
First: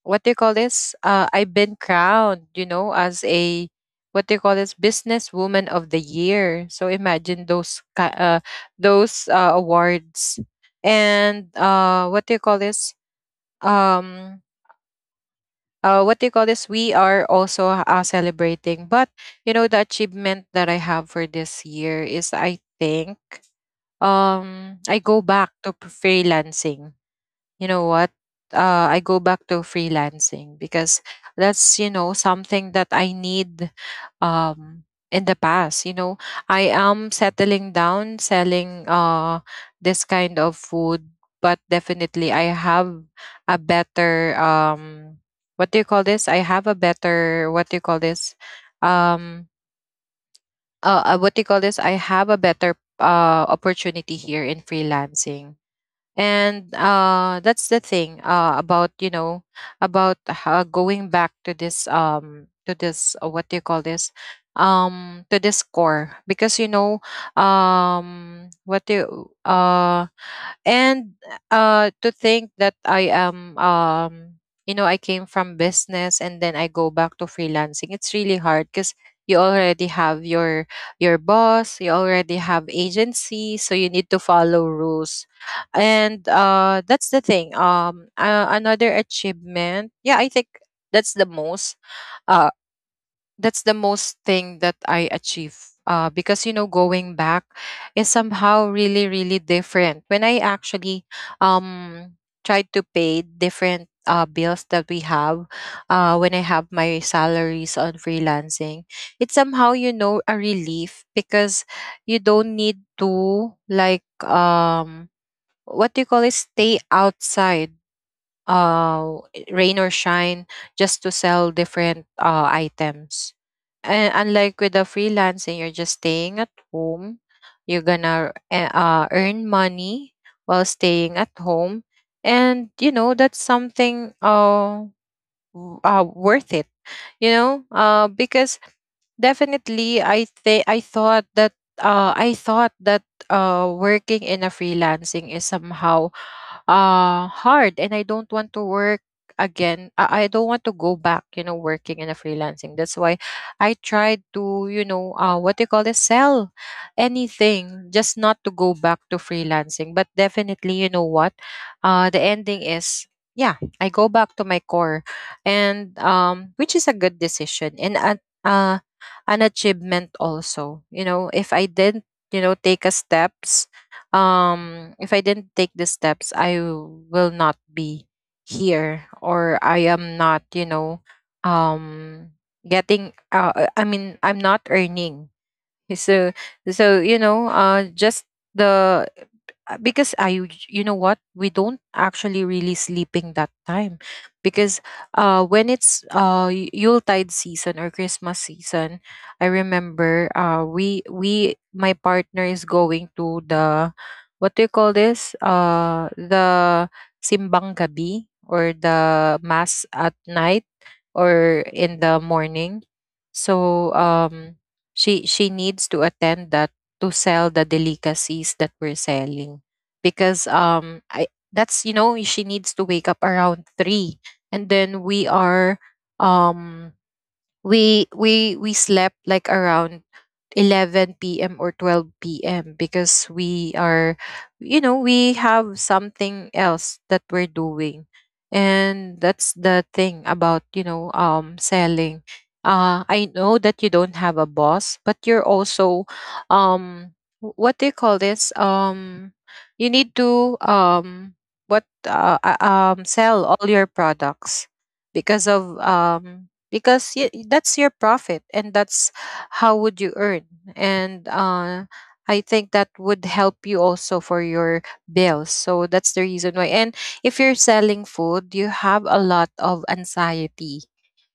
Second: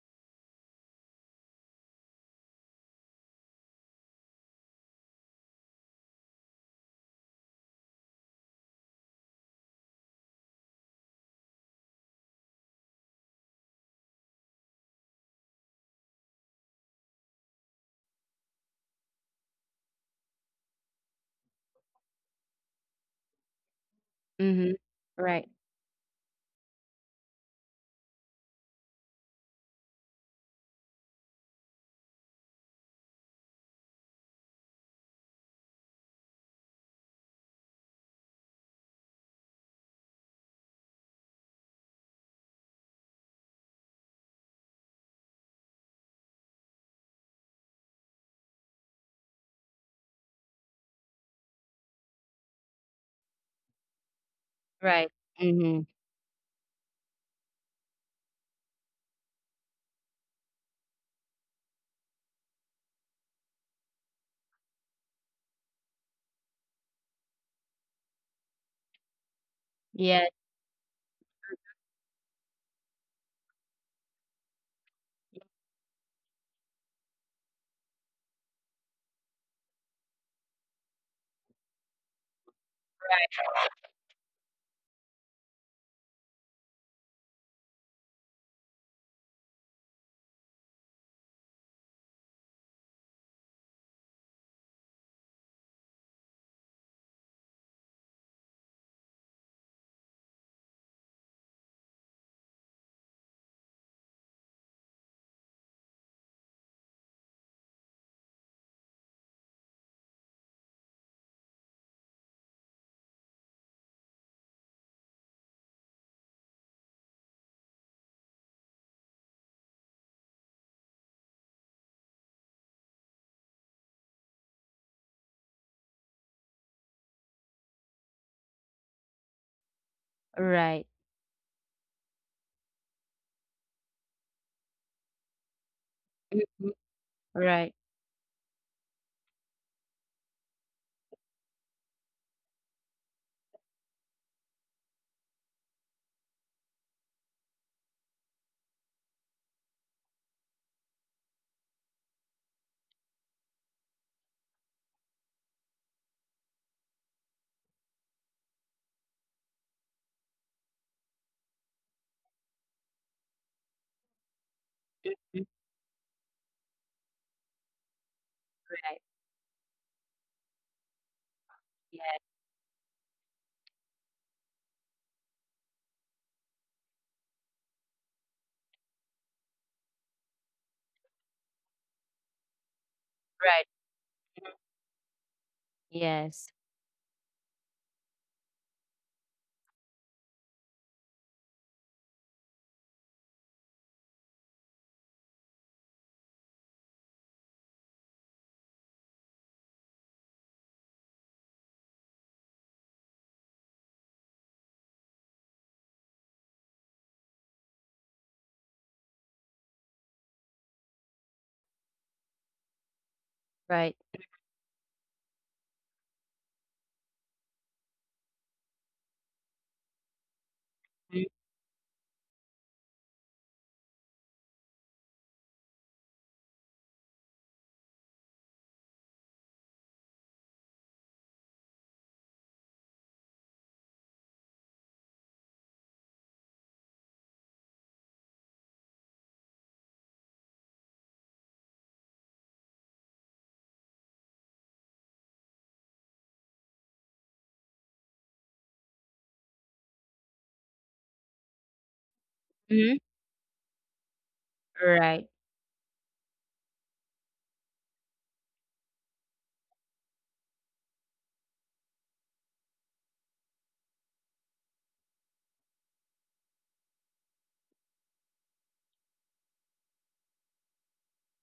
A: what do you call this? I've been crowned, you know, as a what do you call this? Businesswoman of the year. So imagine those those awards. And what do you call this? Um, what do you call this? We are also celebrating, but you know, the achievement that I have for this year is, I think,
B: mm-hmm
A: I go
B: right.
A: back to freelancing. You know what, I go back to freelancing because that's, you know, something that I need. um in the past, you know, I am settling down, selling this kind of food, but definitely I have a better what do you call this, I have a better what do you call this, um what do you call this, I have a better opportunity here in
B: Right.
A: freelancing.
B: mm-hmm
A: And that's the thing about, you know, about going back to this what do you call this, to this core, because you know, what do you
B: yeah.
A: and to think that I am, you know, I came from business and then I go back to freelancing, it's really hard because you already have your boss, you already have
B: Right.
A: agency, so you need to follow rules. And that's the thing, another achievement. Yeah, I think that's the most uh, that's the most thing that I achieve. Because, you know, going back is somehow really different. When I actually tried to pay different bills that we have, when I have my salaries on freelancing, it's somehow, you know, a relief, because you don't need to like what do you call it, stay outside uh rain or shine just to sell different items. And unlike with the freelancing, you're just staying at home, you're gonna earn money while
B: Right.
A: staying at home. And you know, that's something worth it,
B: mm-hmm.
A: you know,
B: Right.
A: because definitely, I think, I thought that working in a freelancing is somehow hard, and I don't want to work again. I don't want to go back, you know, working in a freelancing. That's why I tried to, you know, what do you call this, sell anything just not to go back to freelancing. But definitely, you know what? The ending is, yeah, I go back to my core.
B: Mhm.
A: And which is a good decision, and uh
B: Right.
A: an achievement also. You know, if I
B: Yeah.
A: didn't, you know, take a steps, if I didn't take the steps, I will not be here, or I am not, you know, um getting
B: Right.
A: I mean, I'm
B: Mhm.
A: not earning. So,
B: Yes.
A: so you know, just the because I, you know what, we don't actually really sleeping that time, because when it's Yuletide season or Christmas season, I remember, we my partner is going to the what do you call this, the simbang gabi, or the mass at night or in the morning.
B: Right.
A: So she needs to attend that, to sell the delicacies that we're selling because I that's, you know, she needs to wake up around 3, and then we are, um we slept like around 11 p.m. or 12 p.m. because we are, you know, we have something else that we're doing. And that's the thing about, you know, selling. I know that you don't have a boss, but you're also, um, wh- what do you call this? You need to,
B: mm-hmm.
A: sell all your products,
B: Right.
A: because of, because that's your profit, and that's how would you earn. And I think that would help you also for your bills. So that's the reason why. And if you're selling food, you have a lot of anxiety,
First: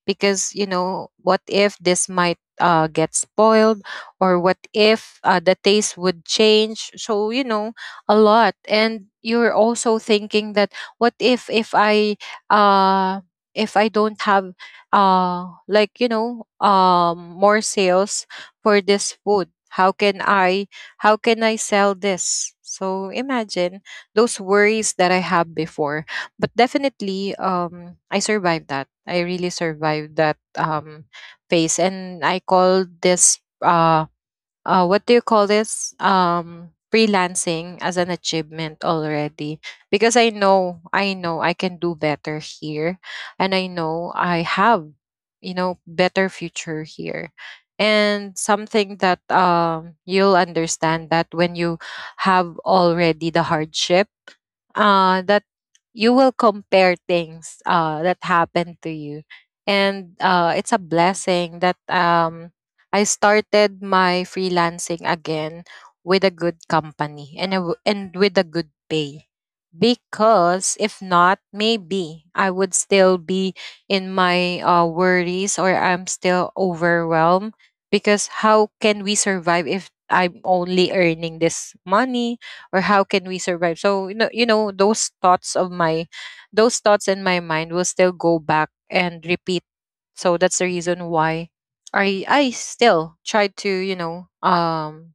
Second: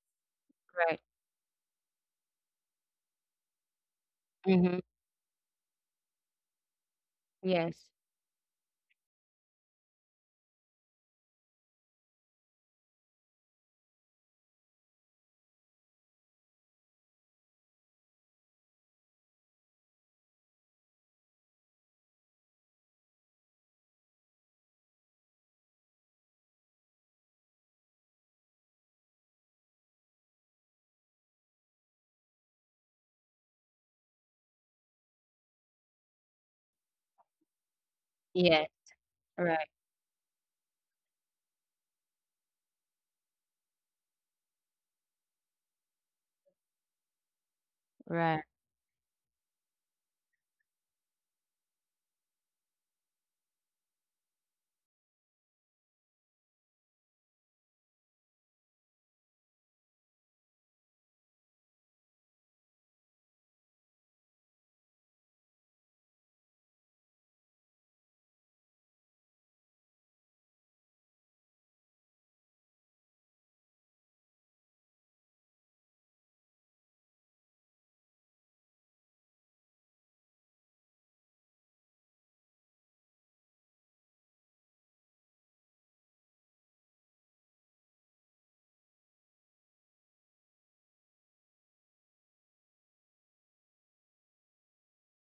A: because, you
B: Right.
A: know, what if this might get spoiled, or what
B: mm-hmm.
A: if the taste would change? So, you
B: Yes.
A: know, a lot. And you're also thinking that, what if, uh if I don't have like, you know, more sales for this food, how can I how can I sell this? So imagine those worries that I have before. But definitely, I survived that, I really survived that phase, and I call this what do you call this, freelancing as an
B: Yes.
A: achievement
B: Right.
A: already, because I know, I know I can do better here, and I know I have, you know, better future here. And
B: Right.
A: something that, you'll understand that when you have already the hardship that you will compare things that happened to you. And it's a blessing that, I started my freelancing again with a good company, and, a w and with a good pay. Because if not, maybe I would still be in my worries, or I'm still overwhelmed. Because how can we survive if I'm only earning this money? Or how can we survive? So, you know, you know, those thoughts in my mind will still go back and repeat. So that's the reason why I still try to, you know,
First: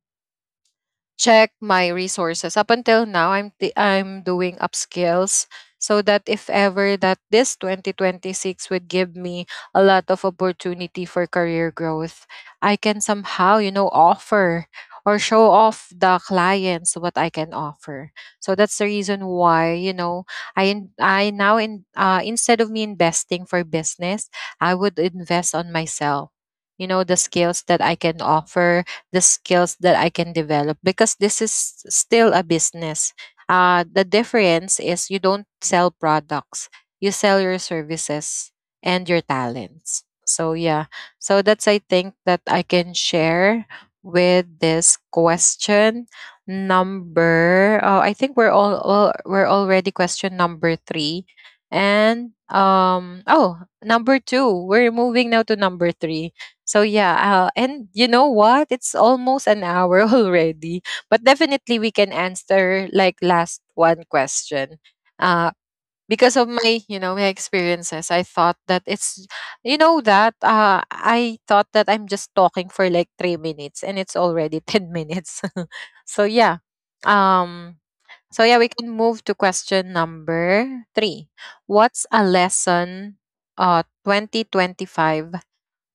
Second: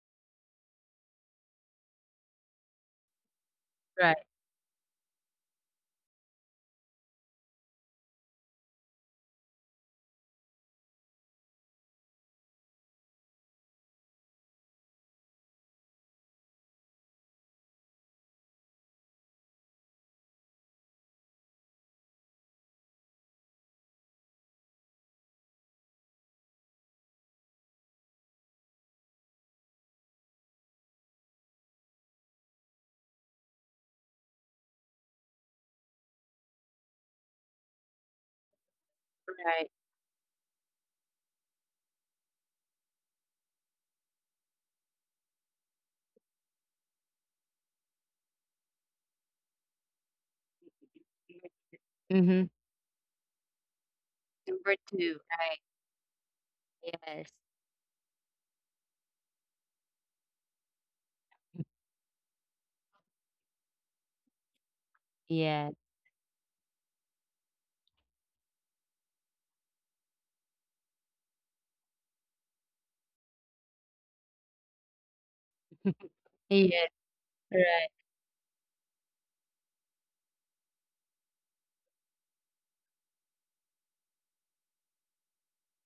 A: check my resources. Up until now,
B: Right.
A: I'm doing upskills, so that if ever that this 2026 would give me a lot of opportunity for career growth, I can somehow, you know, offer or show off the clients what I can offer. So that's the reason why, you know, I now in, instead of me investing for business, I would invest on myself. You know, the skills that I can offer, the skills that I can develop, because this is still a business. The difference is, you don't sell products, you sell your services and your
B: Right.
A: talents. So, yeah. So, that's, I think, that I can share with this question number oh I think we're all we're already question number three. And
B: Mhm.
A: number two,
B: Number
A: we're
B: 2,
A: moving now to
B: right.
A: number three. So
B: Yes.
A: yeah, and you know what? It's almost an hour already, but
B: Mm.
A: definitely we can answer like last one question. Uh,
B: Yeah.
A: because of my, you know, my experiences, I thought that it's, you know, that I thought that I'm just talking for like 3 minutes, and it's already 10 minutes. so yeah,
B: Yes,
A: um,
B: right.
A: so yeah, we can move to question number three. What's a lesson? Uh, 2025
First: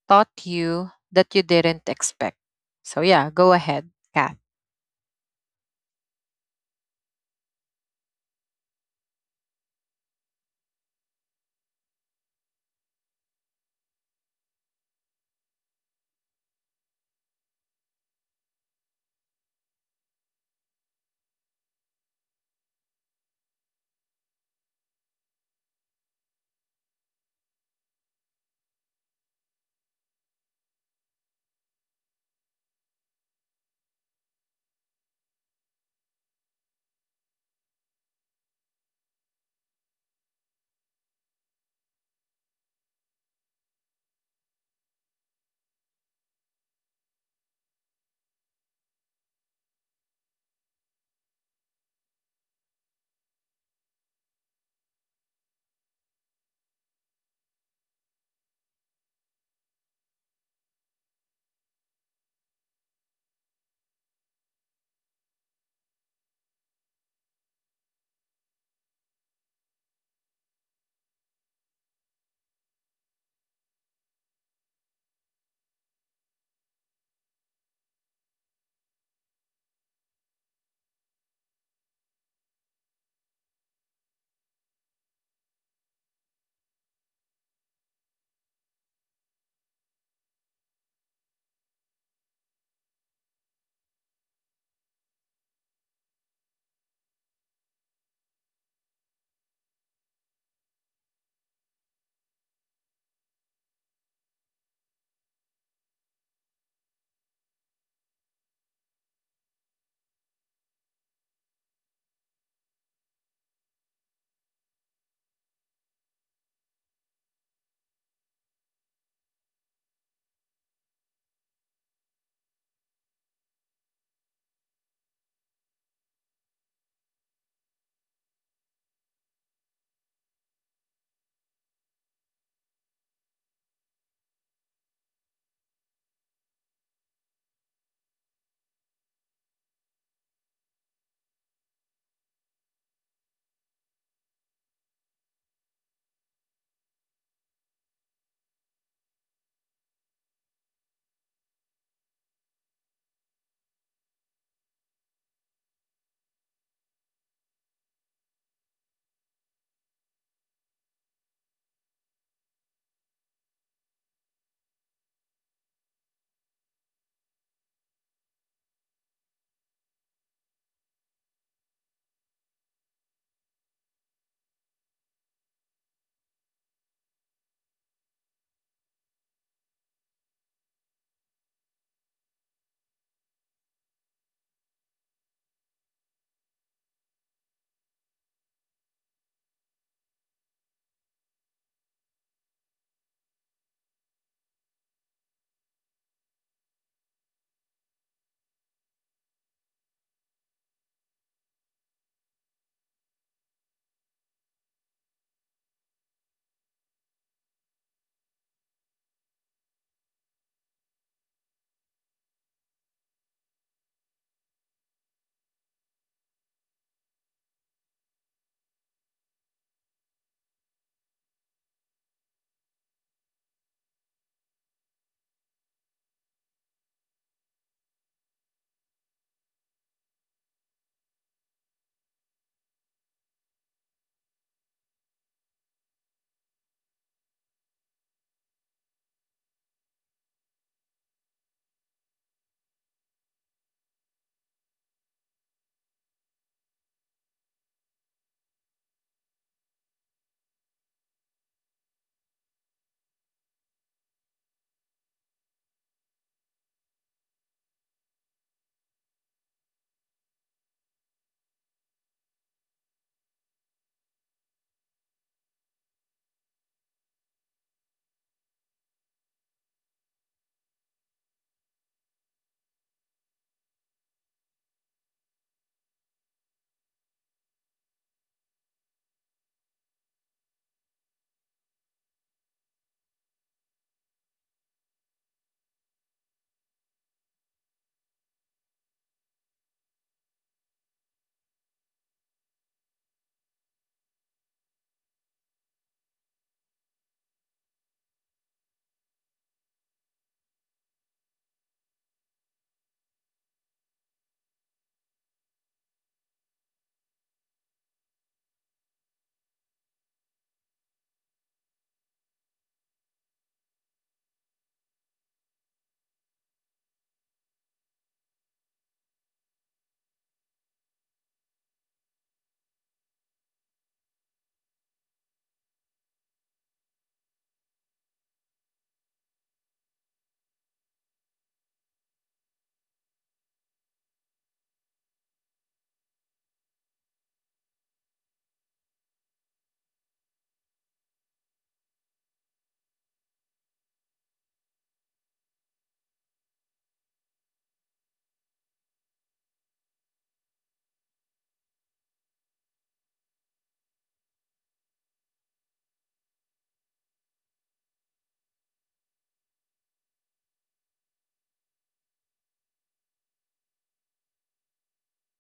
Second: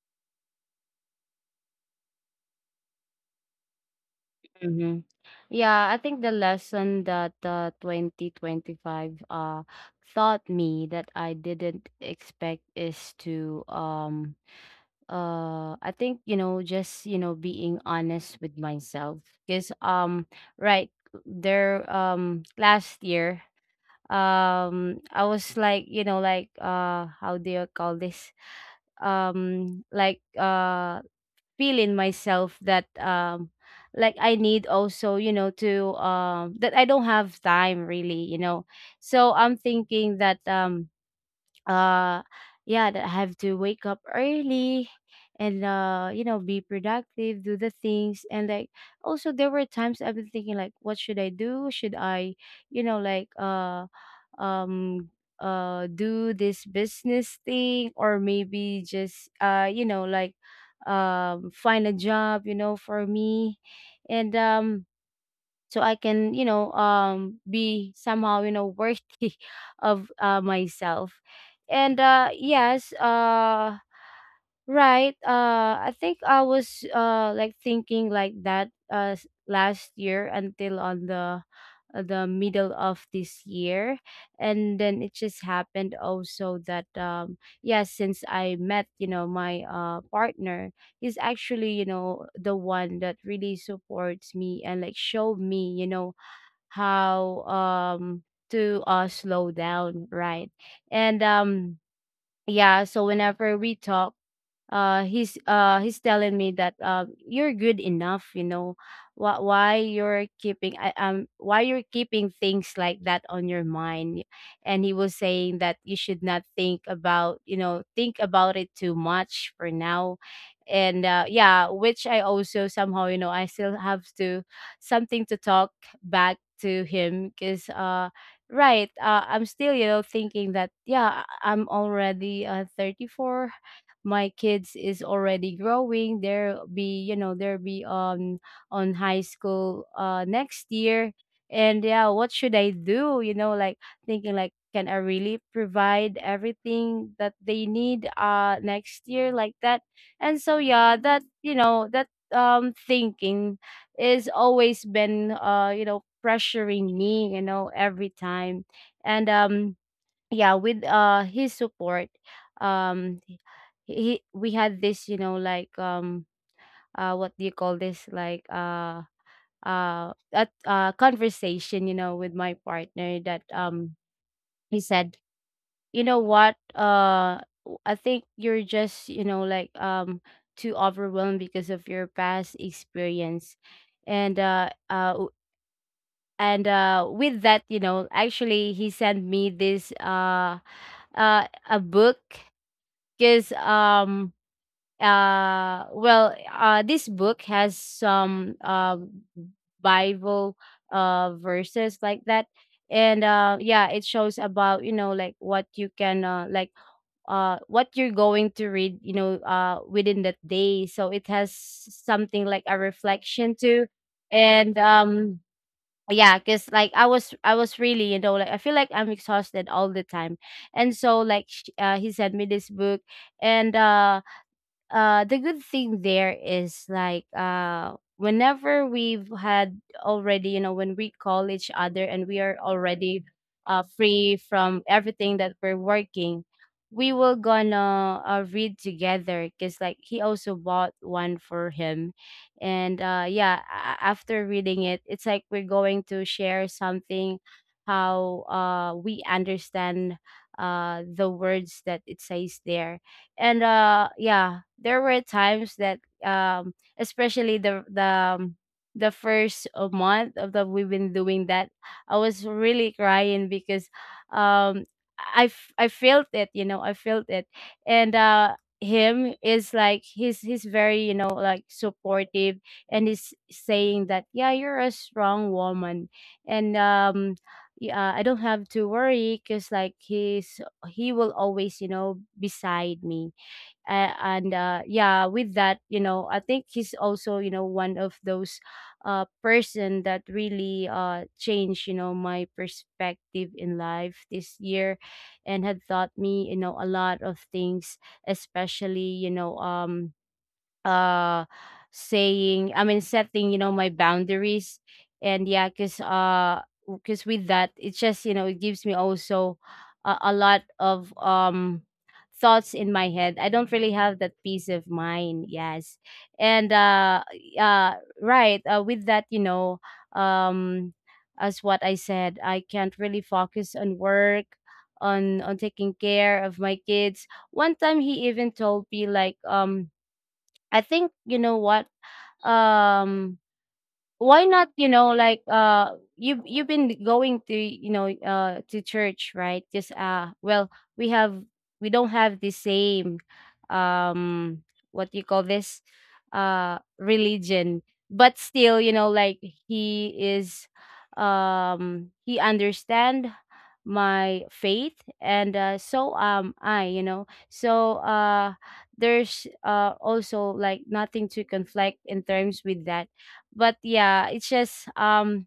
A: taught you that you didn't expect? So, yeah, go ahead, Kath.
B: Mhm. Yeah, I think the lesson that 2025 uh taught me that I didn't expect is to, I think, you know, just, you know, being honest with myself. Because right, there, last year, I was like, you know, like, how do you call this, um like uh feel in myself that like I need also, you know, to, that I don't have time really, you know. So I'm thinking that, uh yeah, that I have to wake up early, and you know, be productive, do the things. And like also there were times I've been thinking like what should I do, should I, you know like uh um do this business thing, or maybe just you know, like, find a job, you know, for me. And so I can, you know, be somehow, you know, worthy of myself. And yes, right. I think I was like thinking like that last year until on the middle of this year. And then it just happened also that yes, since I met my partner. He's actually the one that really supports me and like showed me how to slow down, right? And yeah, so whenever we talk, he's telling me that, you're good enough. Why you're why you're keeping things like that on your mind? And he was saying that you should not think about, think about it too much for now. And yeah, which I also somehow, I still have to something to talk back to him because, right. I'm still, thinking that yeah, I'm already 34. My kids is already growing. They'll be on high school next year. And yeah, what should I do, like thinking like, can I really provide everything that they need next year, like that? And so yeah, that, thinking is always been, pressuring me, every time. And yeah, with his support. um he, we had this, like, what do you call this, like, a conversation, with my partner, that he said, "You know what, I think you're just, like, too overwhelmed because of your past experience." And uh uh w- and uh with that, actually he sent me this, a book. Because, well, this book has some Bible verses, like that. And yeah, it shows about, like, what you can, like, what you're going to read, within that day. So it has something like a reflection too. And yeah, because like I was really, like, I feel like I'm exhausted all the time. And so, like, he sent me this book. And uh uh the good thing there is like, whenever we've had already, when we call each other and we are already free from everything that we're working, we will gonna, read together because like he also bought one for him. And yeah, after reading it, it's like we're going to share something, how we understand the words that it says there. And yeah, there were times that, especially um, the first, month of the we've been doing that, I was really crying because, um I felt it, I felt it. And him is like, he's very, like, supportive. And he's saying that yeah, you're a strong woman. And yeah, I don't have to worry because like he's, he will always, beside me. Uh, and uh yeah with that, I think he's also, one of those person that really changed, my perspective in life this year, and had taught me, a lot of things, especially, uh saying, I mean, setting, my boundaries. And yeah, because, because with that it's just, it gives me also a lot of thoughts in my head. I don't really have that peace of mind, yes. And uh uh right with that, um as what I said, I can't really focus on work, on taking care of my kids. One time he even told me, like, I think, you know what? Um why not, like, you've been going to, to church, right? Just, well, we have, we don't have the same, um what do you call this, religion. But still, like, he is, he understand my faith, and so am I, so, there's also like nothing to conflict in terms with that. But yeah, it's just, um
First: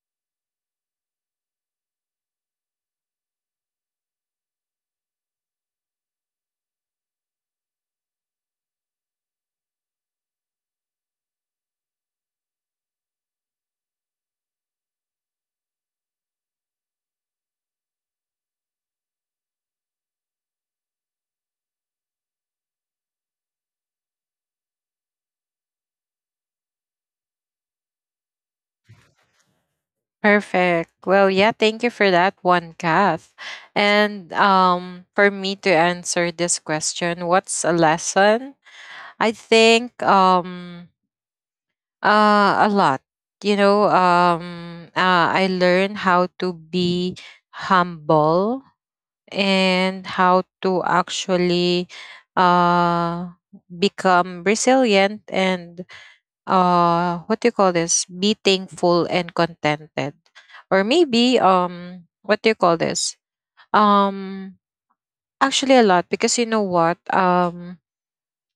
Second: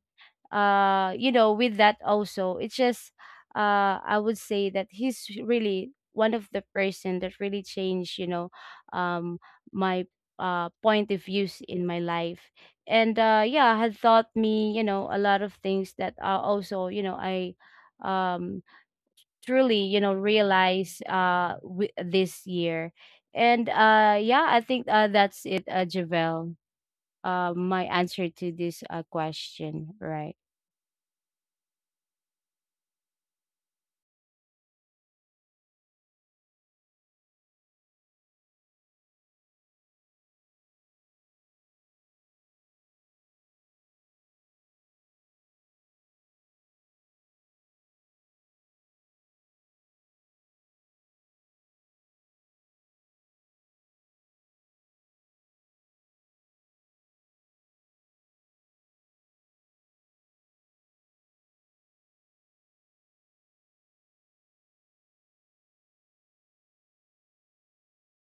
B: uh with that also, it's just, I would say that he's really one of the person that really changed, um my point of views in my life. And yeah, had taught me, a lot of things that are also, you know I um truly, realize, this year. And yeah, I think that's it, Javel. My answer to this, question, right?
A: Perfect. Well, yeah, thank you for that one, Kath. And for me to answer this question, what's a lesson? I think a lot. You know, I learned how to be humble and how to actually uh, become resilient and what do you call this, be thankful and contented, or maybe what do you call this, um actually a lot. Because you know what?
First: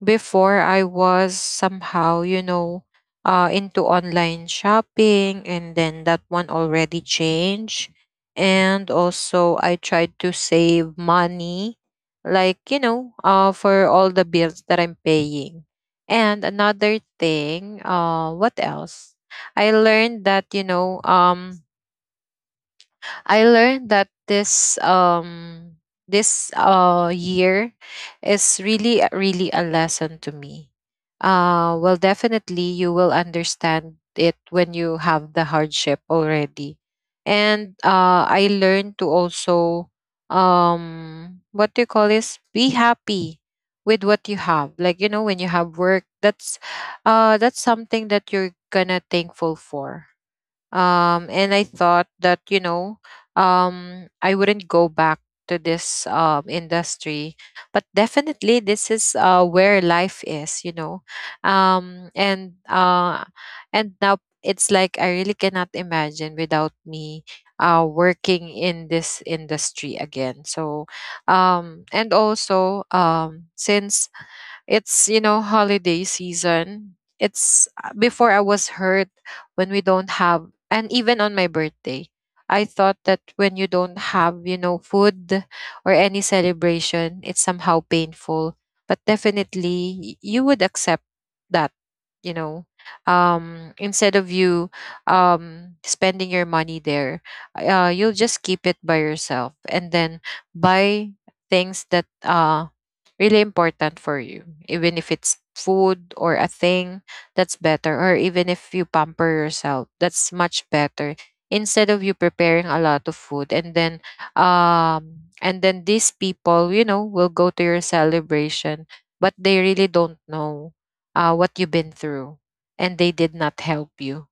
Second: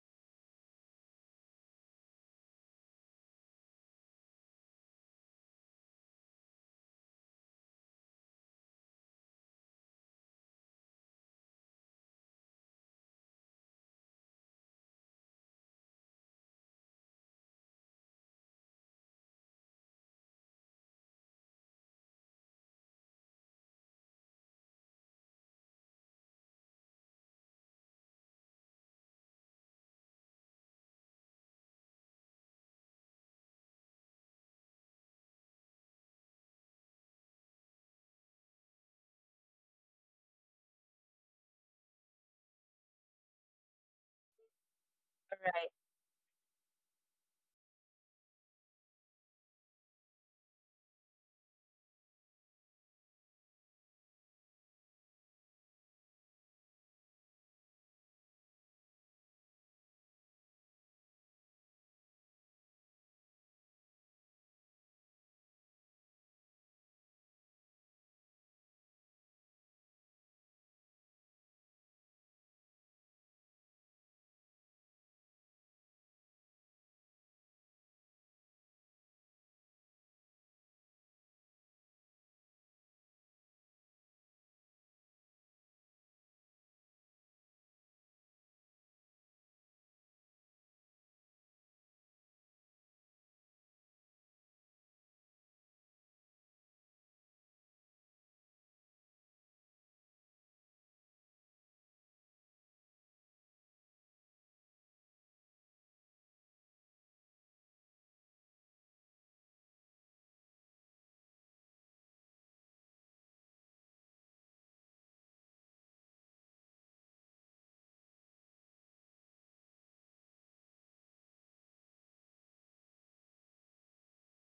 A: Before, I was somehow, you know, into online shopping, and then that one already changed. And also, I tried to save money, like, you know, for all the bills that I'm paying. And another thing, what else? I learned that, you know, I learned that this year is really really a lesson to me. Well, definitely you will understand it when you have the hardship already. And I learned to also what do you call this? Be happy with what you have. Like, you know, when you
B: Right.
A: have work, that's something that you're gonna thankful for. And I thought that, you know, I wouldn't go back to this industry, but definitely this is where life is, you know. um and uh and now it's like I really cannot imagine without me working in this industry again. So and also, since it's, you know, holiday season. It's Before, I was hurt when we don't have, and even on my birthday, I thought that when you don't have, you know, food or any celebration, it's somehow painful. But definitely, you would accept that, you know, instead of you spending your money there, you'll just keep it by yourself and then buy things that really important for you. Even if it's food or a thing, that's better. Or even if you pamper yourself, that's much better. Instead of you preparing a lot of food and then these people, you know, will go to your celebration, but they really don't know what you've been through, and they did not help you,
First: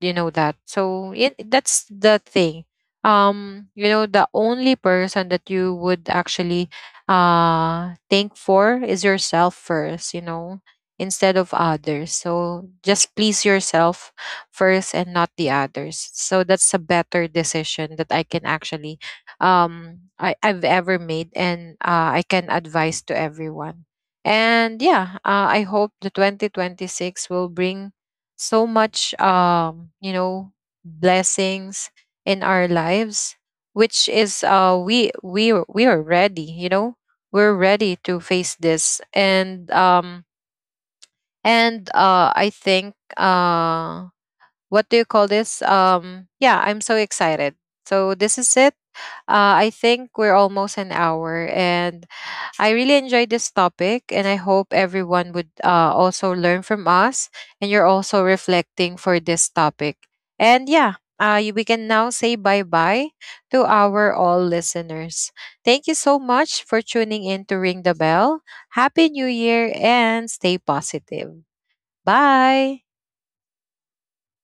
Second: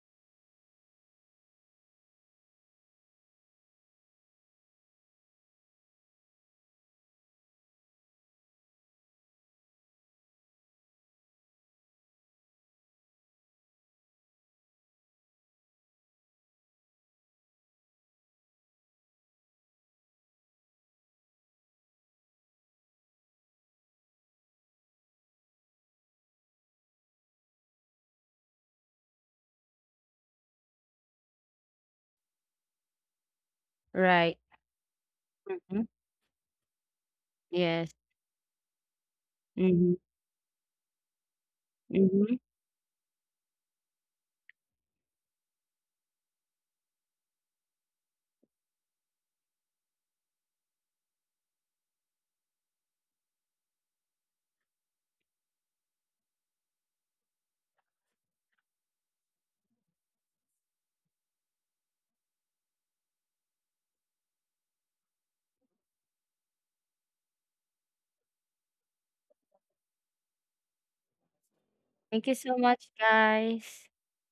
A: you know that. So it, that's the thing. You know, the only person that you would actually think for is yourself first, you know, instead of others. So just please yourself first and not the others. So that's a better decision that I can actually I've ever made, and I can advise to everyone. And yeah, I hope the 2026 will bring so much you know blessings in our lives, which
B: Right.
A: is
B: Hmm.
A: we are ready, you know, we're
B: Yes.
A: ready to face this. and
B: Mm-hmm.
A: um and
B: Mm-hmm.
A: uh I think what do you call this? Yeah, I'm so excited. So this is it. I think we're almost an hour, and I really enjoyed this topic, and I hope everyone would also learn from us and you're also reflecting for this topic. And yeah, we can now say bye bye to our all listeners. Thank you so much for tuning in to Ring the Bell. Happy New Year and stay positive.
B: Thank you so
A: Bye.
B: much, guys.